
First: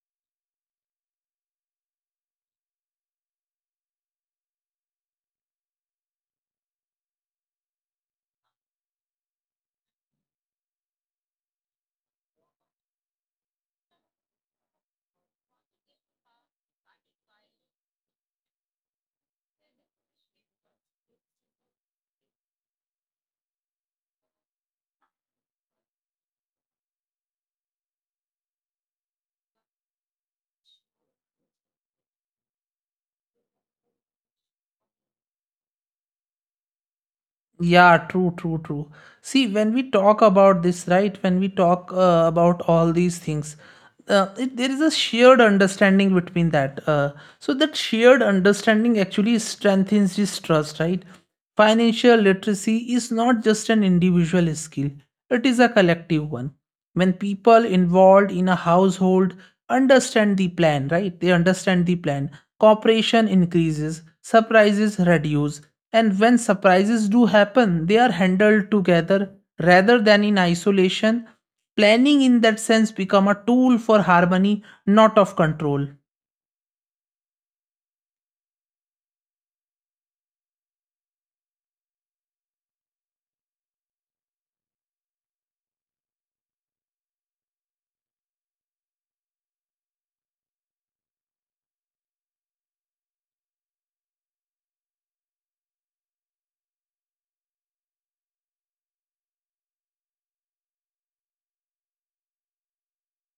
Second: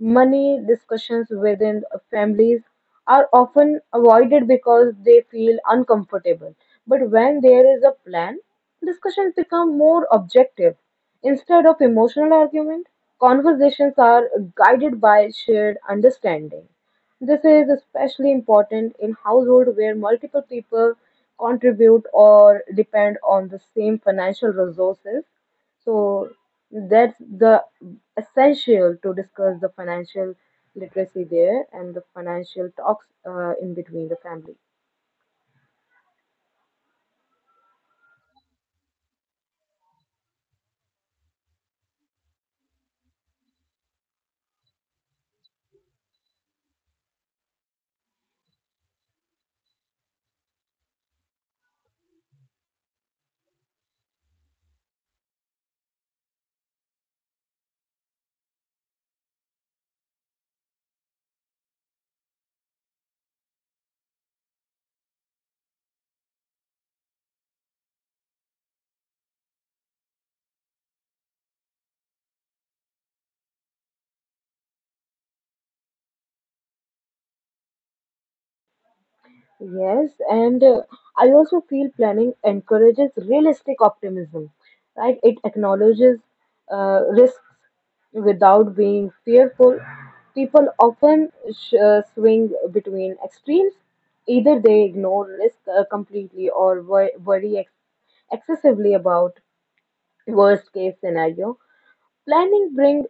B: Money discussions within families are often avoided because they feel uncomfortable. But when there is a plan, discussions become more objective. Instead of emotional argument, conversations are guided by shared understanding. This is especially important in households where multiple people contribute or depend on the same financial resources. So, that's the essential to discuss the financial literacy there and the financial talks in between the family.
A: Yeah, true, true, true. See, when we talk about this, right, when we talk about all these things, there is a shared understanding between that. So, that shared understanding actually strengthens this trust, right? Financial literacy is not just an individual skill, it is a collective one. When people involved in a household understand the plan right they understand the plan, cooperation increases, surprises reduce, and when surprises do happen they are handled together rather than in isolation. Planning in that sense become a tool for harmony, not of control.
B: Yes, and I also feel planning encourages realistic optimism, right? It acknowledges risks without being fearful. People often swing between extremes. Either they ignore risk completely or worry excessively about worst case scenario, planning brings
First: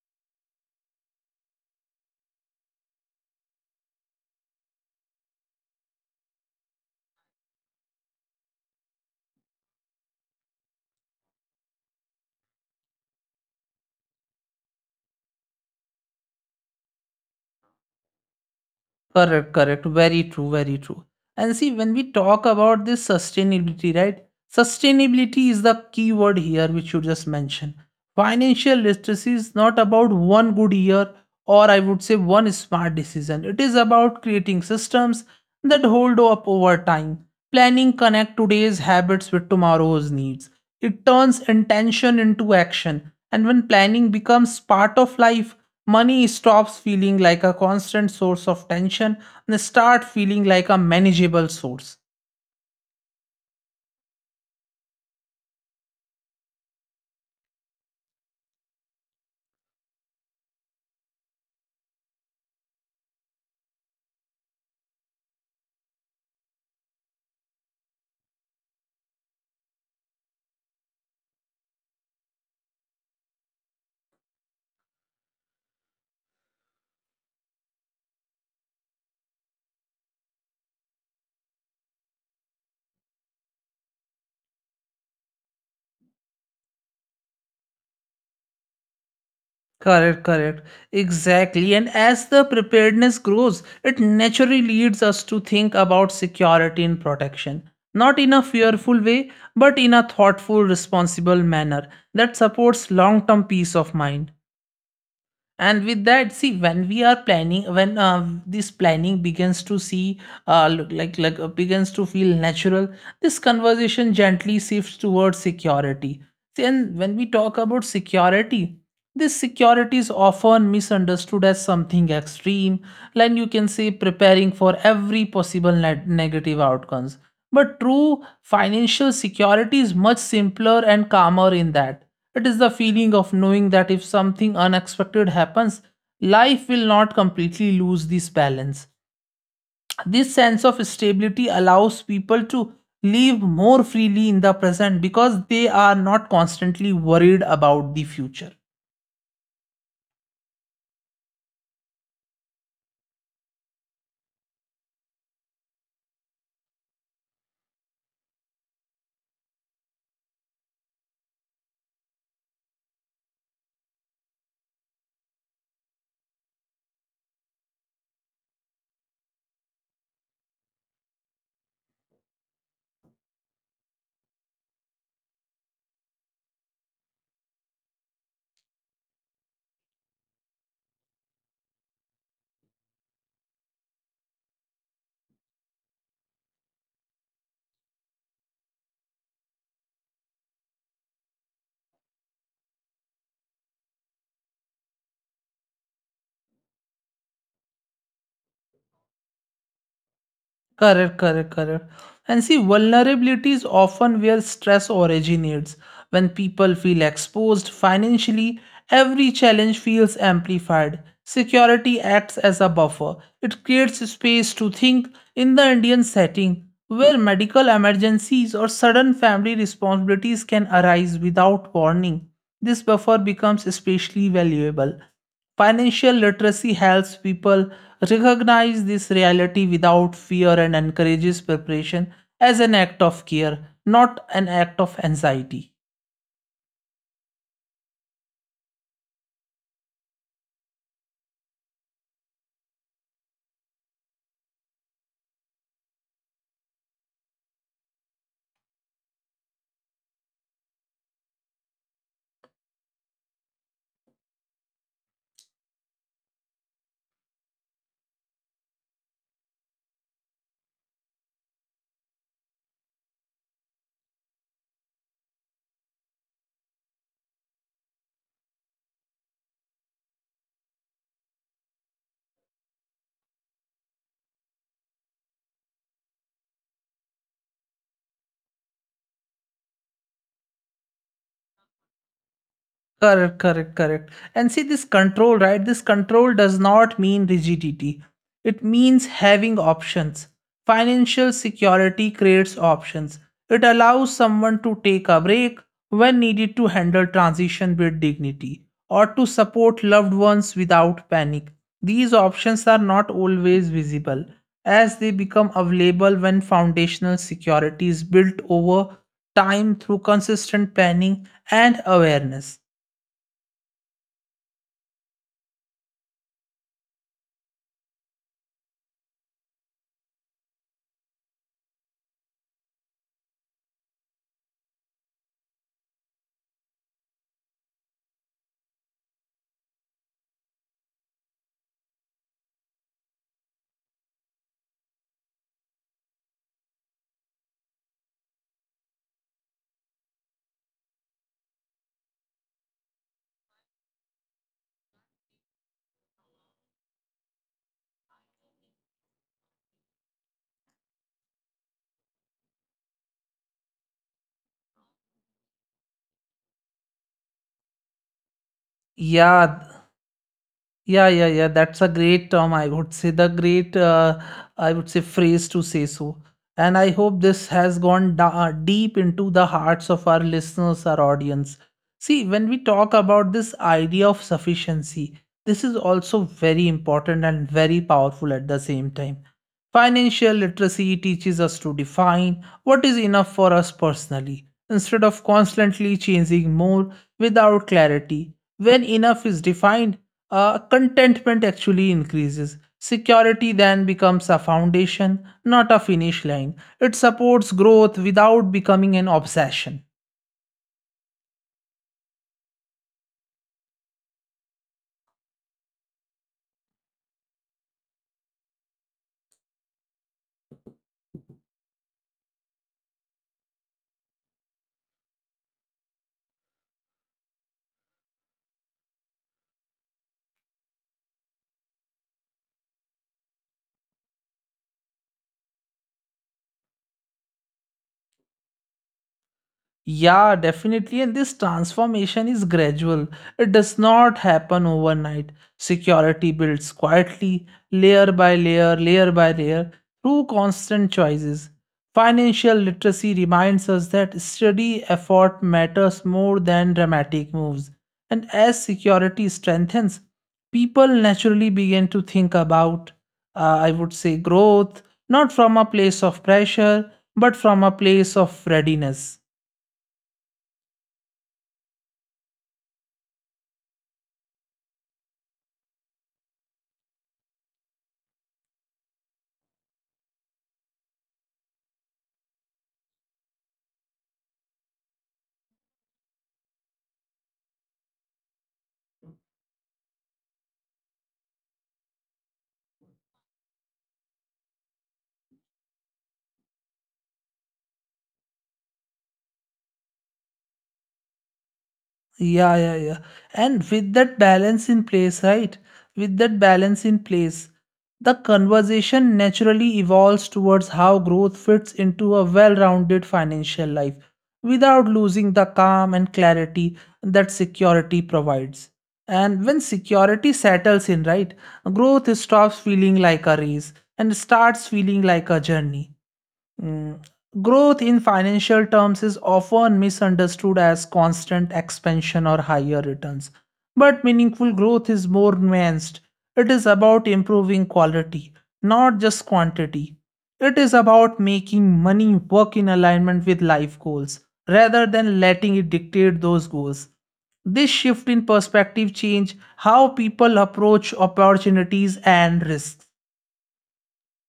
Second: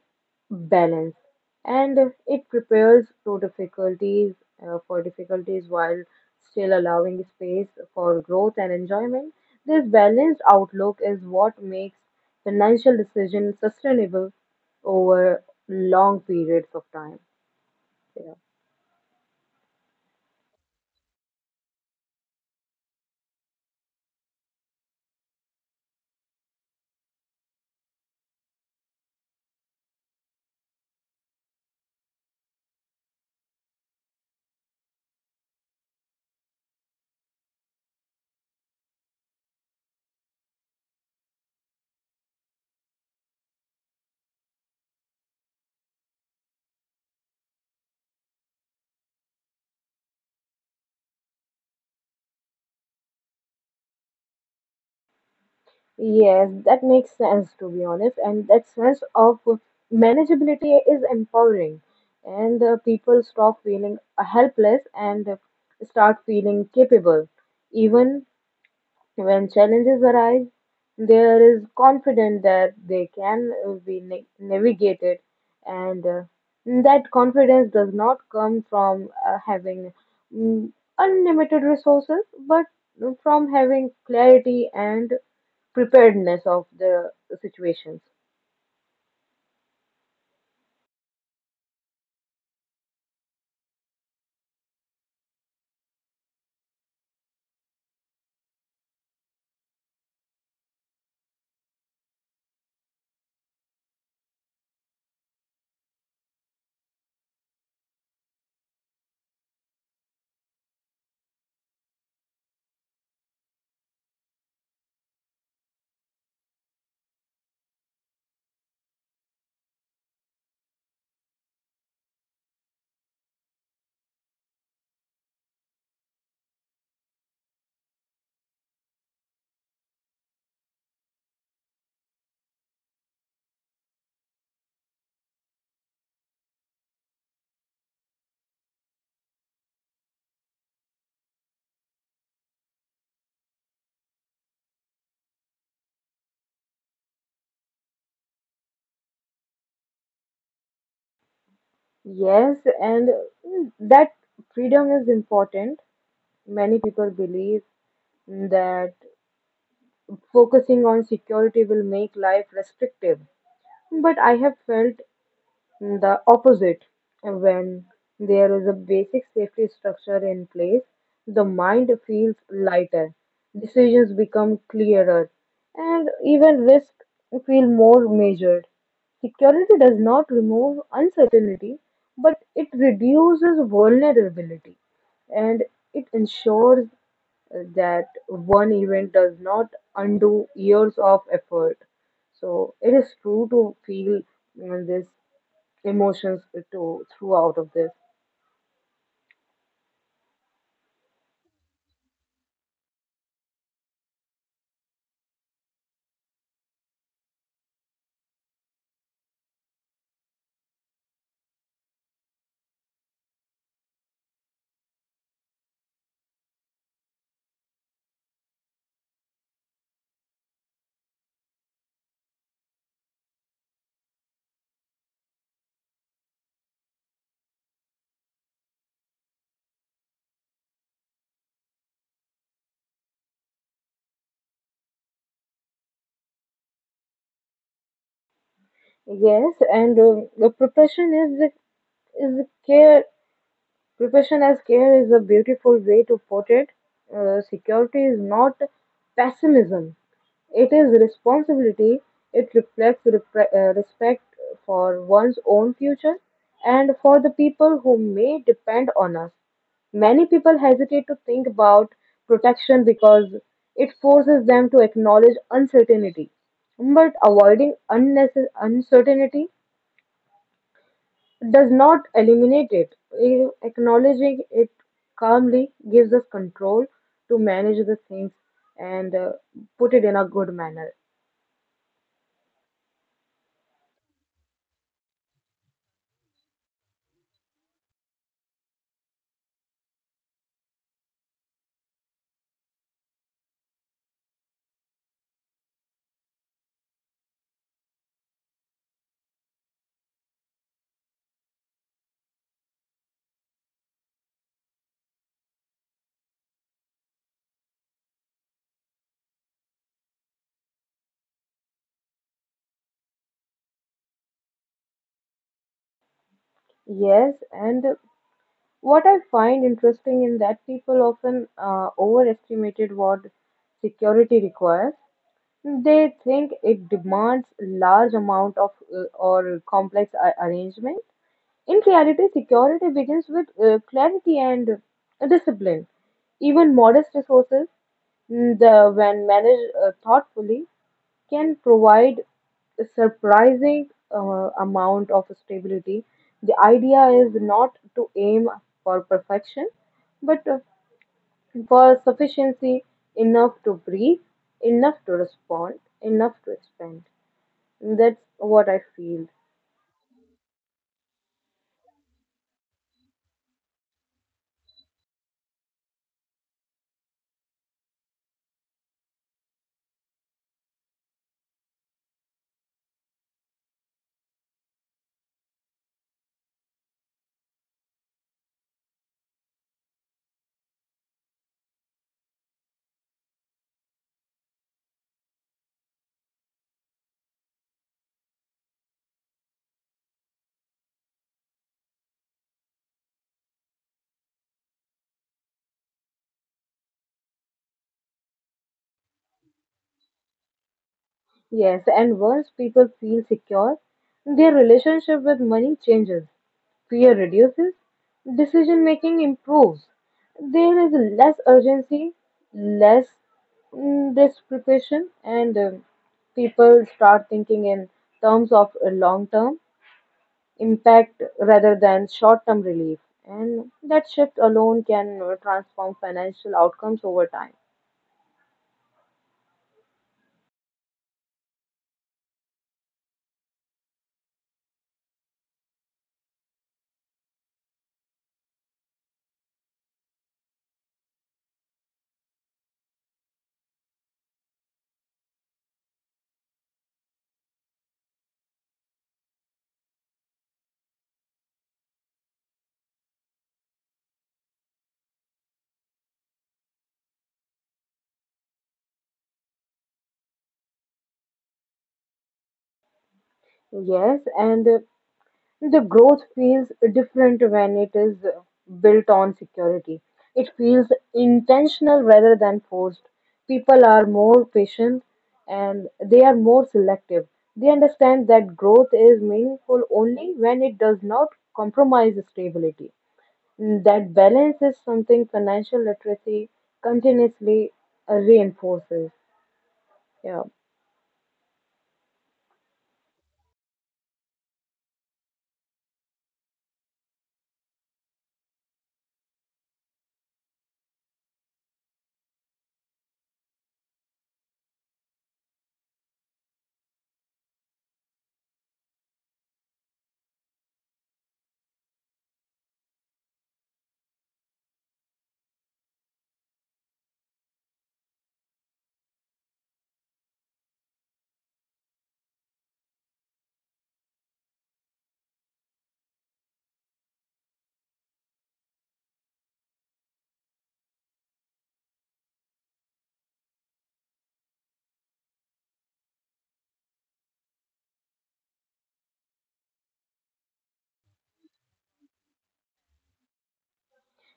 B: balance and it prepares to difficulties for difficulties while still allowing space for growth and enjoyment. This balanced outlook is what makes financial decisions sustainable over long periods of time. Yeah.
A: Correct, correct. Very true, very true. And see, when we talk about this sustainability, right? Sustainability is the key word here, which you just mentioned. Financial literacy is not about one good year or I would say one smart decision. It is about creating systems that hold up over time. Planning connect today's habits with tomorrow's needs. It turns intention into action. And when planning becomes part of life, money stops feeling like a constant source of tension and start feeling like a manageable source.
B: Yes, that makes sense to be honest, and that sense of manageability is empowering, and people stop feeling helpless and start feeling capable. Even when challenges arise, there is confidence that they can navigated, and that confidence does not come from having mm, unlimited resources, but from having clarity and preparedness of the situations.
A: Correct, correct. Exactly. And as the preparedness grows, it naturally leads us to think about security and protection. Not in a fearful way, but in a thoughtful, responsible manner that supports long term peace of mind. And with that see when we are planning, when this planning begins to see look like begins to feel natural, this conversation gently shifts towards security. See, and when we talk about security, this security is often misunderstood as something extreme, like you can say preparing for every possible net negative outcomes, but true financial security is much simpler and calmer in that it is the feeling of knowing that if something unexpected happens, life will not completely lose this balance. This sense of stability allows people to live more freely in the present because they are not constantly worried about the future.
B: Yes, and that freedom is important. Many people believe that focusing on security will make life restrictive. But I have felt the opposite. When there is a basic safety structure in place, the mind feels lighter, decisions become clearer, and even risks feel more measured. Security does not remove uncertainty, but it reduces vulnerability and it ensures that one event does not undo years of effort. So it is true to feel this emotions to throughout of this.
A: Correct, correct, correct. And see, vulnerability is often where stress originates. When people feel exposed financially, every challenge feels amplified. Security acts as a buffer, it creates space to think. In the Indian setting where medical emergencies or sudden family responsibilities can arise without warning, this buffer becomes especially valuable. Financial literacy helps people recognize this reality without fear and encourages preparation as an act of care, not an act of anxiety.
B: Yes, and the preparation is the care Preparation as care is a beautiful way to put it. Security is not pessimism, it is responsibility. It reflects respect for one's own future and for the people who may depend on us. Many people hesitate to think about protection because it forces them to acknowledge uncertainty. But avoiding unnecessary uncertainty does not eliminate it. Acknowledging it calmly gives us control to manage the things and put it in a good manner.
A: Correct, correct, correct. And see this control, right? This control does not mean rigidity. It means having options. Financial security creates options. It allows someone to take a break when needed, to handle transition with dignity, or to support loved ones without panic. These options are not always visible as they become available when foundational security is built over time through consistent planning and awareness.
B: Yes, and what I find interesting in that people often overestimated what security requires. They think it demands large amount of or complex arrangement. In reality, security begins with clarity and discipline. Even modest resources, when managed thoughtfully, can provide a surprising amount of stability. The idea is not to aim for perfection, but for sufficiency: enough to breathe, enough to respond, enough to expand. That's what I feel.
A: Yeah, yeah, yeah, yeah. That's a great term. I would say the great, I would say phrase to say so. And I hope this has gone deep into the hearts of our listeners, our audience. See, when we talk about this idea of sufficiency, this is also very important and very powerful at the same time. Financial literacy teaches us to define what is enough for us personally instead of constantly changing more without clarity. When enough is defined, contentment actually increases. Security then becomes a foundation, not a finish line. It supports growth without becoming an obsession.
B: Yes, and once people feel secure, their relationship with money changes. Fear reduces, decision making improves. There is less urgency, less desperation, and people start thinking in terms of a long term impact rather than short term relief. And that shift alone can transform financial outcomes over time.
A: Yeah, definitely. And this transformation is gradual. It does not happen overnight. Security builds quietly, layer by layer, through constant choices. Financial literacy reminds us that steady effort matters more than dramatic moves. And as security strengthens, people naturally begin to think about, I would say, growth, not from a place of pressure, but from a place of readiness.
B: Yes, and The growth feels different when it is built on security. It feels intentional rather than forced. People are more patient and they are more selective. They understand that growth is meaningful only when it does not compromise stability. That balance is something financial literacy continuously reinforces. Yeah.
A: Yeah, yeah, yeah. And with that balance in place, right? With that balance in place, the conversation naturally evolves towards how growth fits into a well rounded financial life without losing the calm and clarity that security provides. And when security settles in, right, growth stops feeling like a race and starts feeling like a journey. Mm. Growth in financial terms is often misunderstood as constant expansion or higher returns. But meaningful growth is more nuanced. It is about improving quality, not just quantity. It is about making money work in alignment with life goals rather than letting it dictate those goals. This shift in perspective change how people approach opportunities and risks.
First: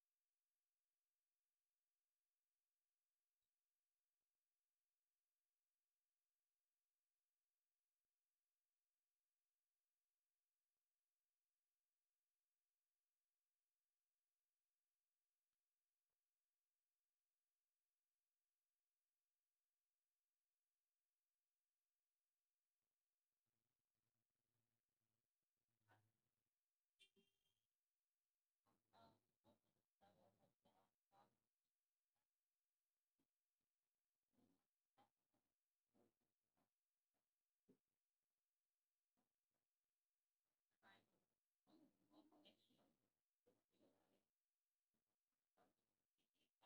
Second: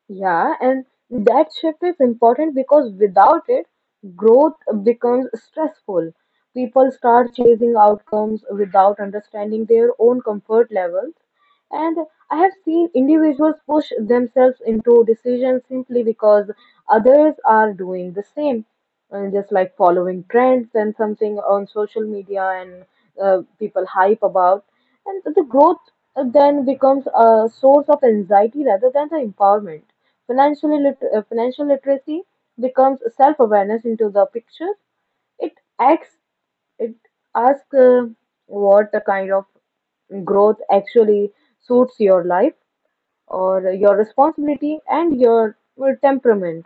B: Yeah, and that shift is important because without it, growth becomes stressful. People start chasing outcomes without understanding their own comfort levels. And I have seen individuals push themselves into decisions simply because others are doing the same and just like following trends and something on social media and people hype about and the growth then becomes a source of anxiety rather than the empowerment. Financial literacy becomes self awareness into the picture. It acts, it asks, what the kind of growth actually suits your life or your responsibility and your temperament.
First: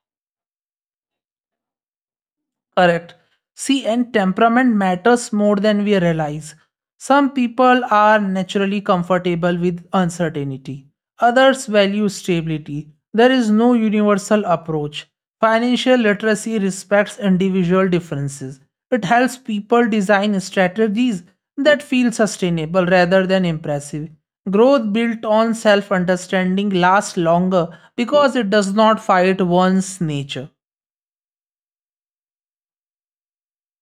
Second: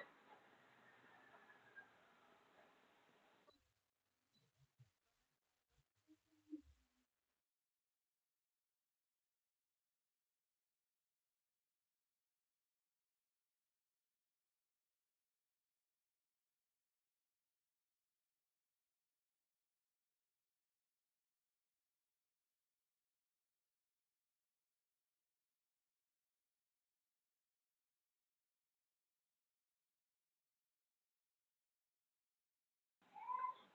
A: Correct. See, and temperament matters more than we realize. Some people are naturally comfortable with uncertainty, others value stability. There is no universal approach. Financial literacy respects individual differences. It helps people design strategies that feel sustainable rather than impressive. Growth built on self understanding lasts longer because it does not fight one's nature.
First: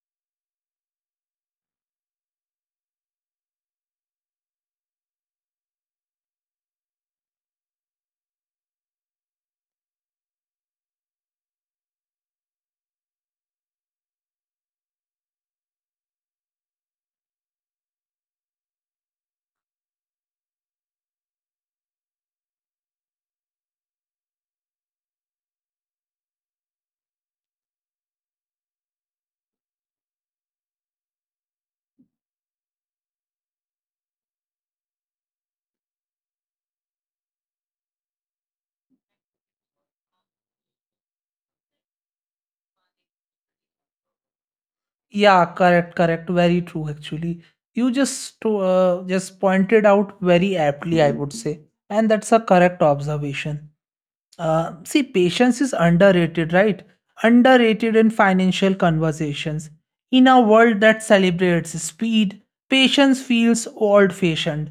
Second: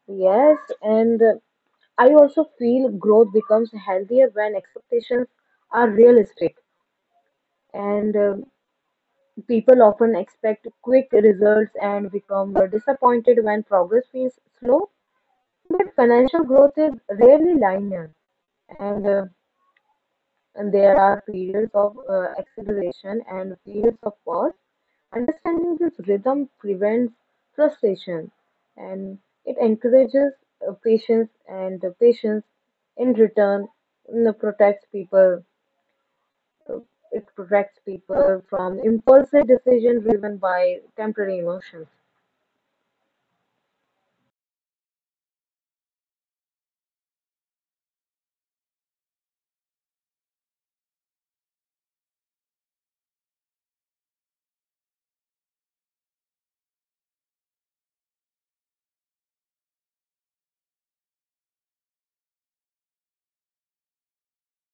B: Yes, and I also feel growth becomes healthier when expectations are realistic, and people often expect quick results and become disappointed when progress feels slow. But financial growth is rarely linear, and uh, and there are periods of acceleration and periods of pause. Understanding this rhythm prevents frustration and it encourages patience, and the patience in return, protects people. uh, It protects people from impulsive decision driven by temporary emotions.
A: Yeah, correct, correct. Very true, actually. You just just pointed out very aptly, I would say, and that's a correct observation. See, patience is underrated, right? Underrated in financial conversations. In a world that celebrates speed, patience feels old fashioned.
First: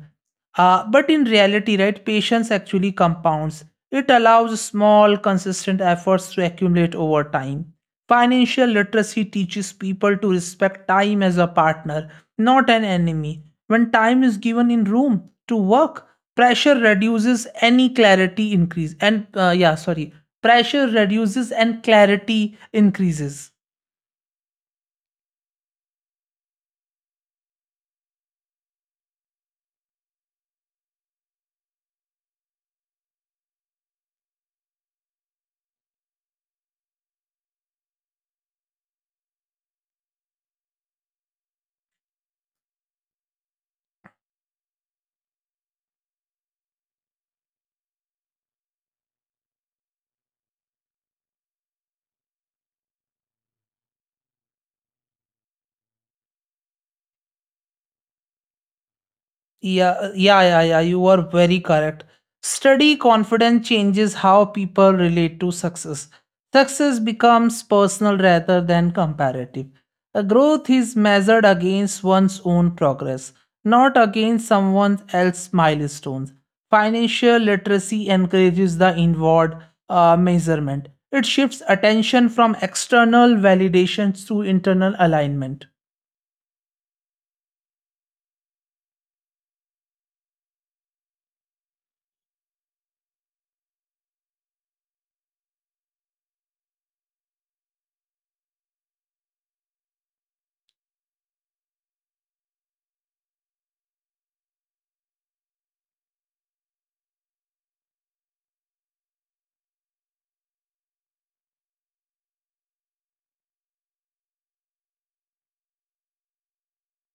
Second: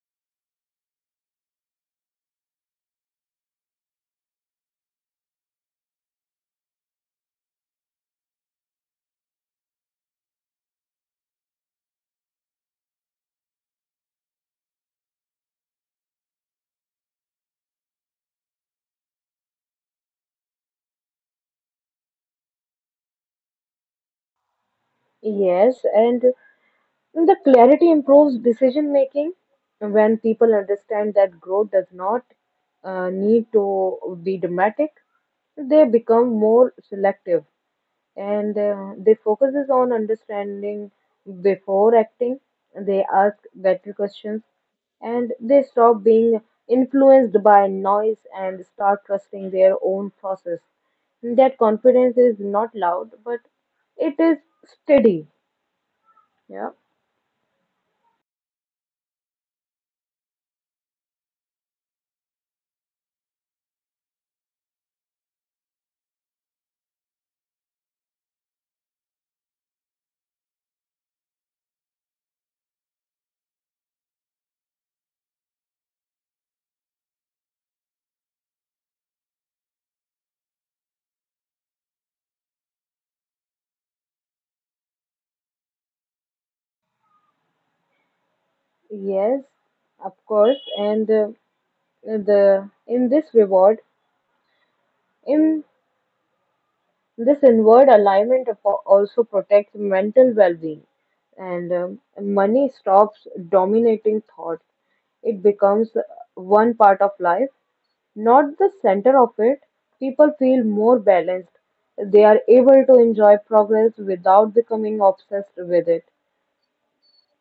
A: But in reality, right, patience actually compounds. It allows small, consistent efforts to accumulate over time. Financial literacy teaches people to respect time as a partner, not an enemy. When time is given in room to work, pressure reduces any clarity increase and yeah, sorry, pressure reduces and clarity increases.
B: Yes, and the clarity improves decision making when people understand that growth does not need to be dramatic. They become more selective and they focuses on understanding before acting. They ask better questions and they stop being influenced by noise and start trusting their own process. That confidence is not loud, but it is steady. Yeah.
A: Yeah, yeah, yeah, yeah. You are very correct. Study confidence changes how people relate to success. Success becomes personal rather than comparative. A growth is measured against one's own progress, not against someone else's milestones. Financial literacy encourages the inward measurement. It shifts attention from external validations to internal alignment.
B: Yes, of course. And the in this reward, in this inward alignment of- also protects mental well-being, and money stops dominating thought. It becomes one part of life, not the center of it. People feel more balanced. They are able to enjoy progress without becoming obsessed with it.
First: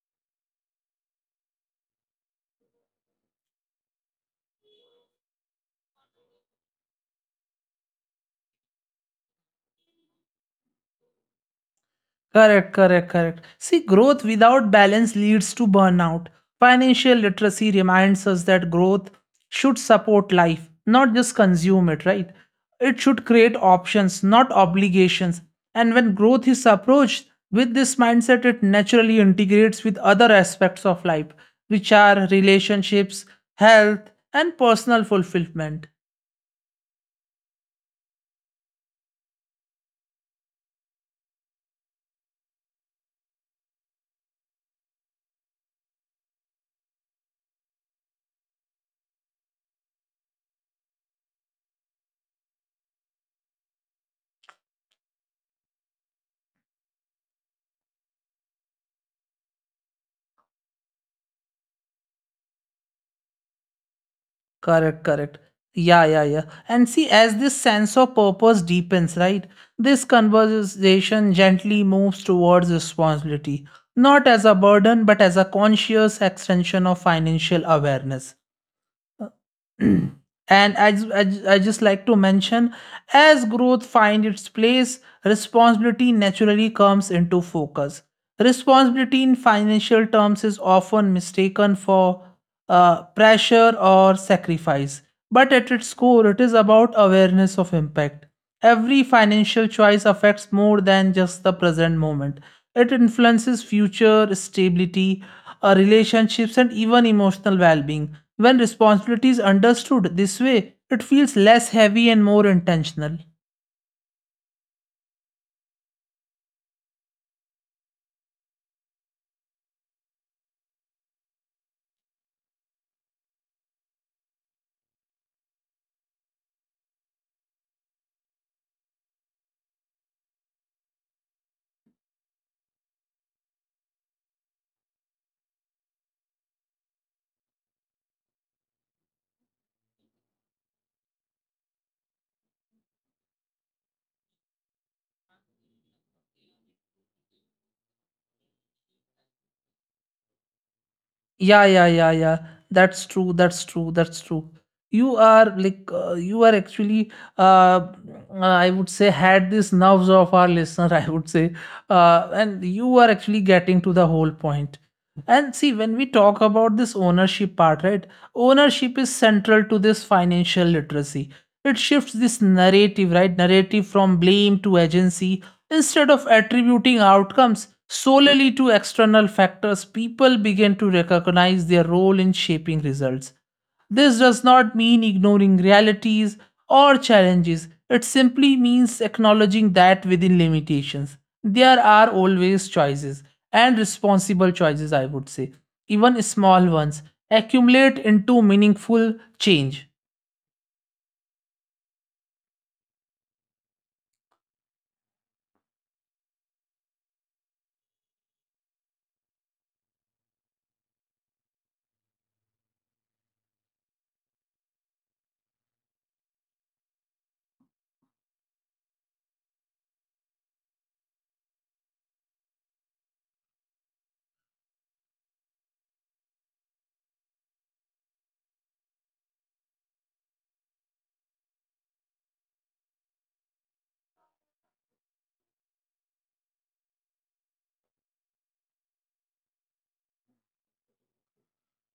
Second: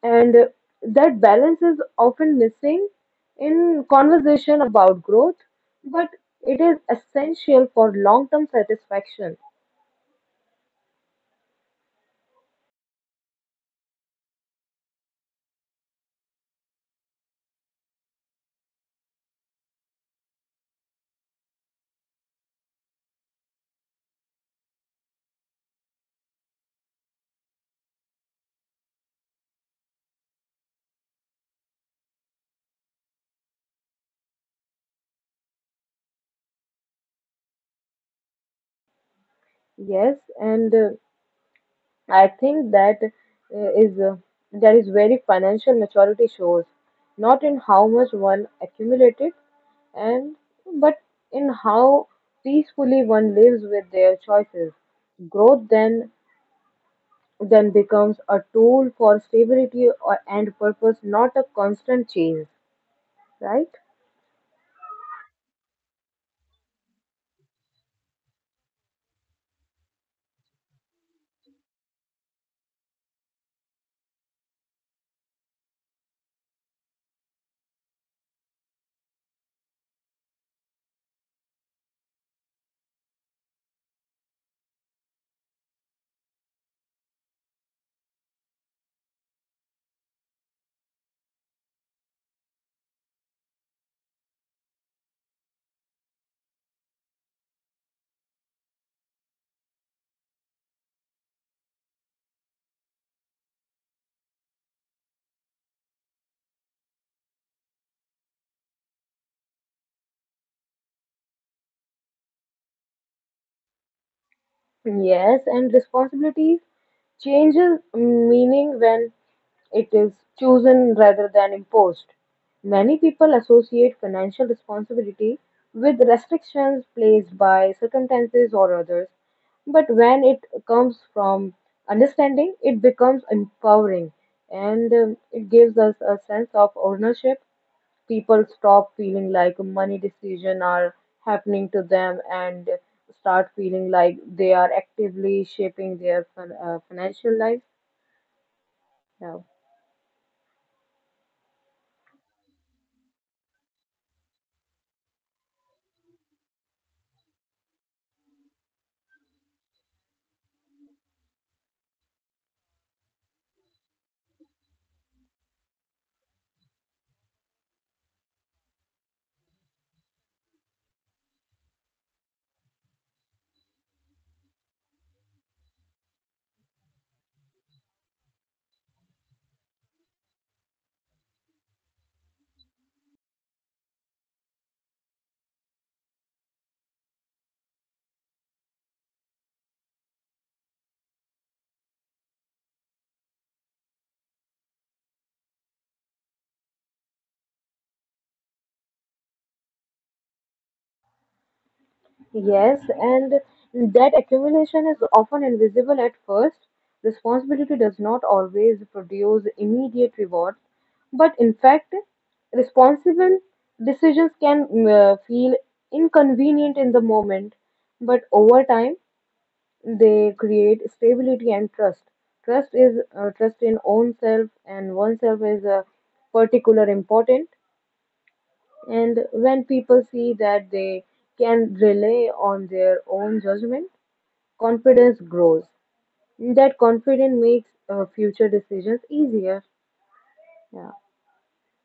B: And that balance is often missing in conversation about growth, but it is essential for long term satisfaction.
A: Correct, correct, correct. See, growth without balance leads to burnout. Financial literacy reminds us that growth should support life, not just consume it, right? It should create options, not obligations. And when growth is approached with this mindset, it naturally integrates with other aspects of life, which are relationships, health, and personal fulfillment.
B: Yes, and I think that is that is where financial maturity shows, not in how much one accumulated, and but in how peacefully one lives with their choices. Growth then becomes a tool for stability or and purpose, not a constant change, right?
A: Correct, correct. Yeah, yeah, yeah. And see, as this sense of purpose deepens, right, this conversation gently moves towards responsibility, not as a burden, but as a conscious extension of financial awareness. And I just like to mention as growth finds its place, responsibility naturally comes into focus. Responsibility in financial terms is often mistaken for pressure or sacrifice, but at its core, it is about awareness of impact. Every financial choice affects more than just the present moment. It influences future stability, relationships, and even emotional well being. When responsibility is understood this way, it feels less heavy and more intentional.
B: Yes, and responsibility changes meaning when it is chosen rather than imposed. Many people associate financial responsibility with restrictions placed by circumstances or others, but when it comes from understanding, it becomes empowering and it gives us a sense of ownership. People stop feeling like money decisions are happening to them and start feeling like they are actively shaping their financial life. Yeah.
A: Yeah, yeah, yeah, yeah. That's true. That's true. That's true. You are like, you are actually, I would say, had this nerves of our listener, (laughs) I would say. And you are actually getting to the whole point. And see, when we talk about this ownership part, right? Ownership is central to this financial literacy. It shifts this narrative, right? Narrative from blame to agency. Instead of attributing outcomes solely to external factors, people begin to recognize their role in shaping results. This does not mean ignoring realities or challenges, it simply means acknowledging that within limitations, there are always choices and responsible choices, I would say. Even small ones accumulate into meaningful change.
B: Yes, and that accumulation is often invisible at first. Responsibility does not always produce immediate rewards, but in fact, responsible decisions can feel inconvenient in the moment, but over time, they create stability and trust. Trust is, trust in own self and oneself is particular important. And when people see that they can rely on their own judgment, confidence grows. That confidence makes future decisions easier. Yeah.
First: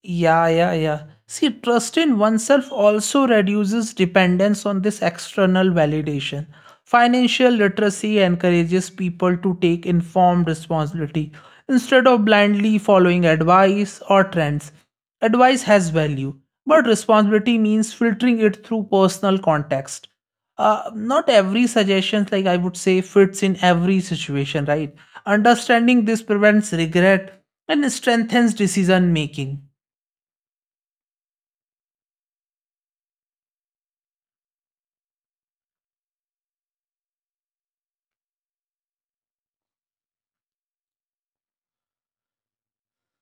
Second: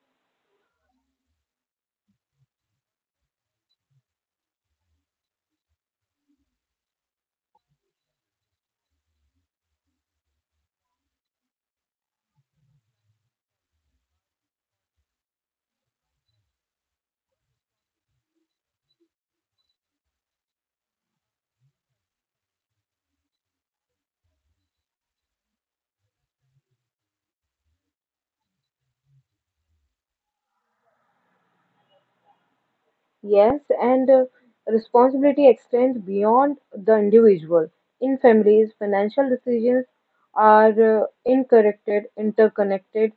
A: Yeah, yeah, yeah. See, trust in oneself also reduces dependence on this external validation. Financial literacy encourages people to take informed responsibility instead of blindly following advice or trends. Advice has value, but responsibility means filtering it through personal context. Not every suggestion, like I would say, fits in every situation, right? Understanding this prevents regret and strengthens decision making.
B: Yes, and Responsibility extends beyond the individual. In families, financial decisions are interconnected,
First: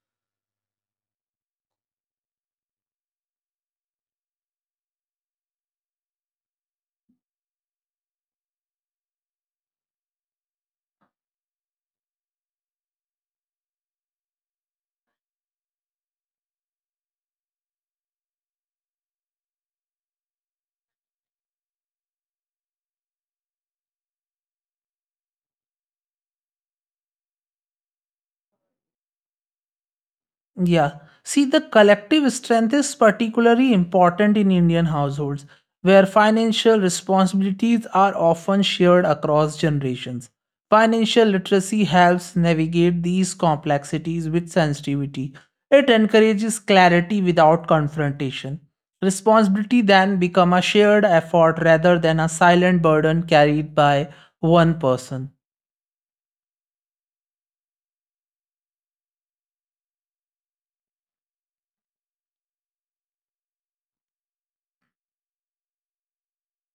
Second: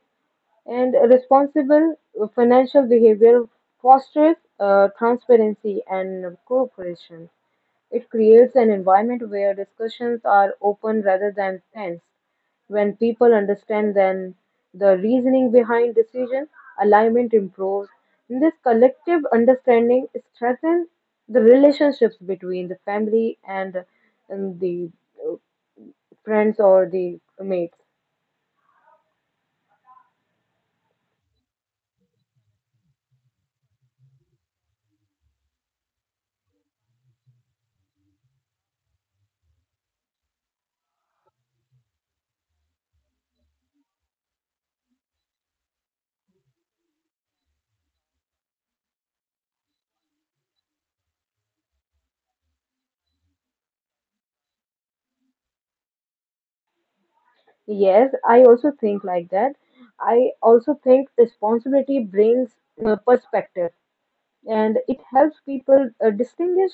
B: and responsible financial behavior fosters transparency and cooperation. It creates an environment where discussions are open rather than tense. When people understand then the reasoning behind decision, alignment improves. And this collective understanding strengthens the relationships between the family, and the uh, friends or the mates.
A: Yeah. See, the collective strength is particularly important in Indian households, where financial responsibilities are often shared across generations. Financial literacy helps navigate these complexities with sensitivity. It encourages clarity without confrontation. Responsibility then becomes a shared effort rather than a silent burden carried by one person.
B: Yes, I also think like that. I also think responsibility brings perspective and it helps people distinguish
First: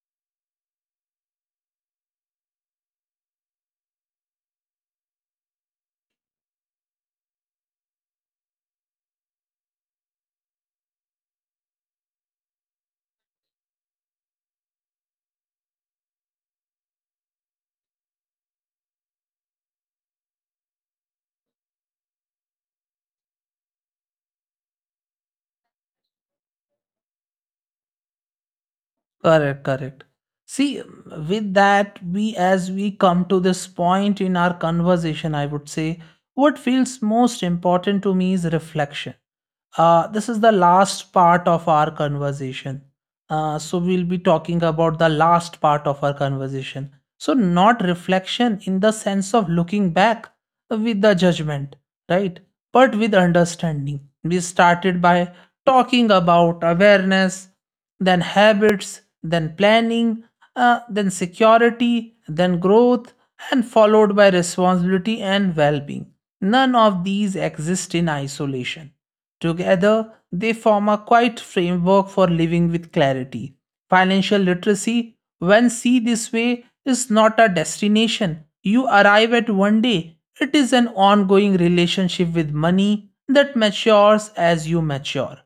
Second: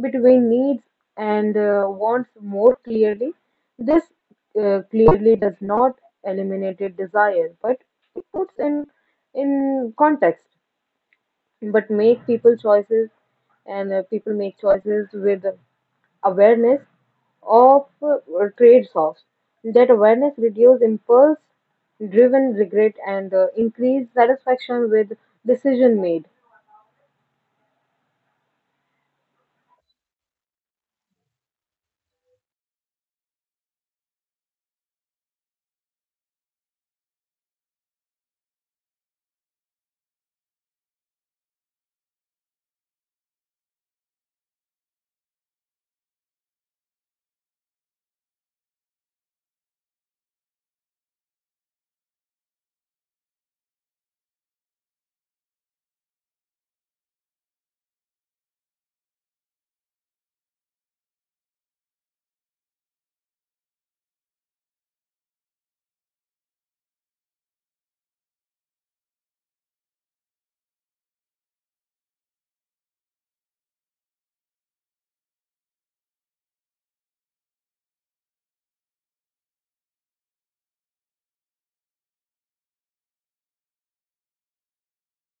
B: between needs and wants more clearly. This clearly does not eliminate desire, but it puts in context but make people choices and people make choices with awareness of trade-offs. That awareness reduces impulse driven regret and increase satisfaction with decision made.
A: Correct, correct. See, with that, we as we come to this point in our conversation, I would say what feels most important to me is reflection. This is the last part of our conversation. So, we'll be talking about the last part of our conversation. So, not reflection in the sense of looking back with the judgment, right? But with understanding. We started by talking about awareness then habits, then planning, then security, then growth, and followed by responsibility and well being. None of these exist in isolation. Together, they form a quiet framework for living with clarity. Financial literacy, when seen this way, is not a destination you arrive at one day. It is an ongoing relationship with money that matures as you mature.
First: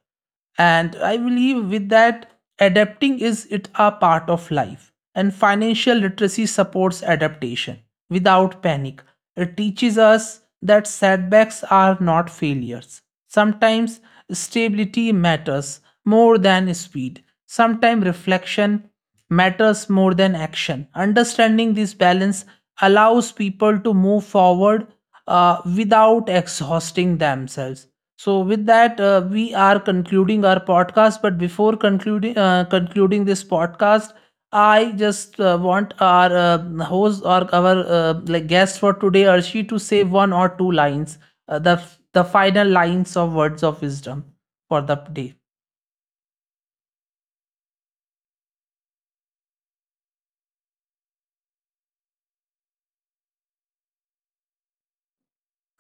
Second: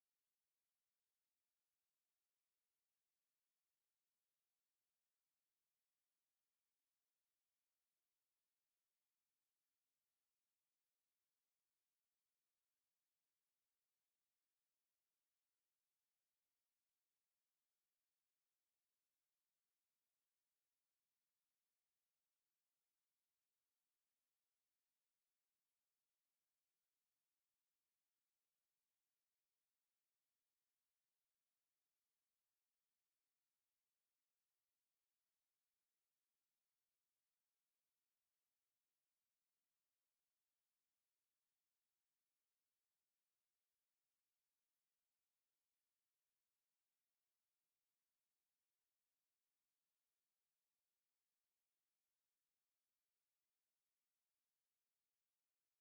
A: And I believe with that, adapting is it a part of life. And financial literacy supports adaptation without panic. It teaches us that setbacks are not failures. Sometimes stability matters more than speed. Sometimes reflection matters more than action. Understanding this balance allows people to move forward without exhausting themselves. So with that, we are concluding our podcast. But before concluding this podcast, I just want our host or our like guest for today, Arshi, to say one or two lines, uh, the the final lines of words of wisdom for the day.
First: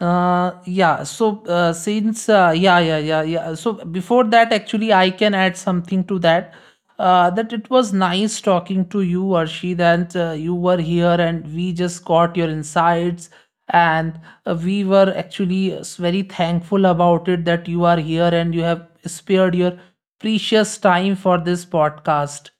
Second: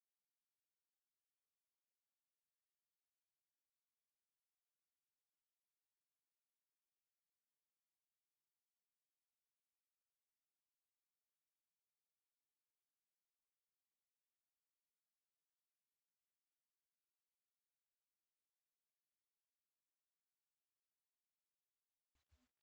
A: Yeah, so since yeah, yeah, yeah, yeah. So before that, actually, I can add something to that. That it was nice talking to you, Arshid, and you were here, and we just got your insights, and we were actually very thankful about it, that you are here and you have spared your precious time for this podcast.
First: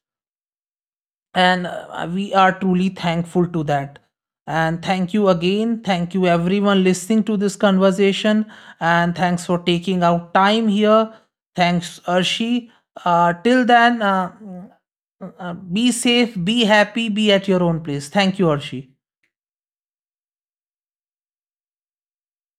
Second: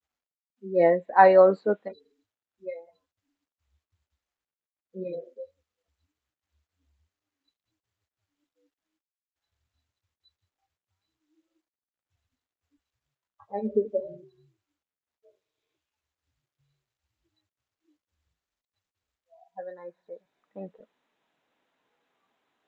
B: Yes, I
A: And
B: also think.
A: we are
B: Yes.
A: truly thankful to that. And thank you
B: Yes.
A: again. Thank you everyone listening to this conversation. And thanks for taking out time here. Thanks, Arshi. Till
B: Thank you so
A: then,
B: much.
A: be safe, be happy, be at your own place. Thank you, Arshi.
B: Have a nice day. Thank you.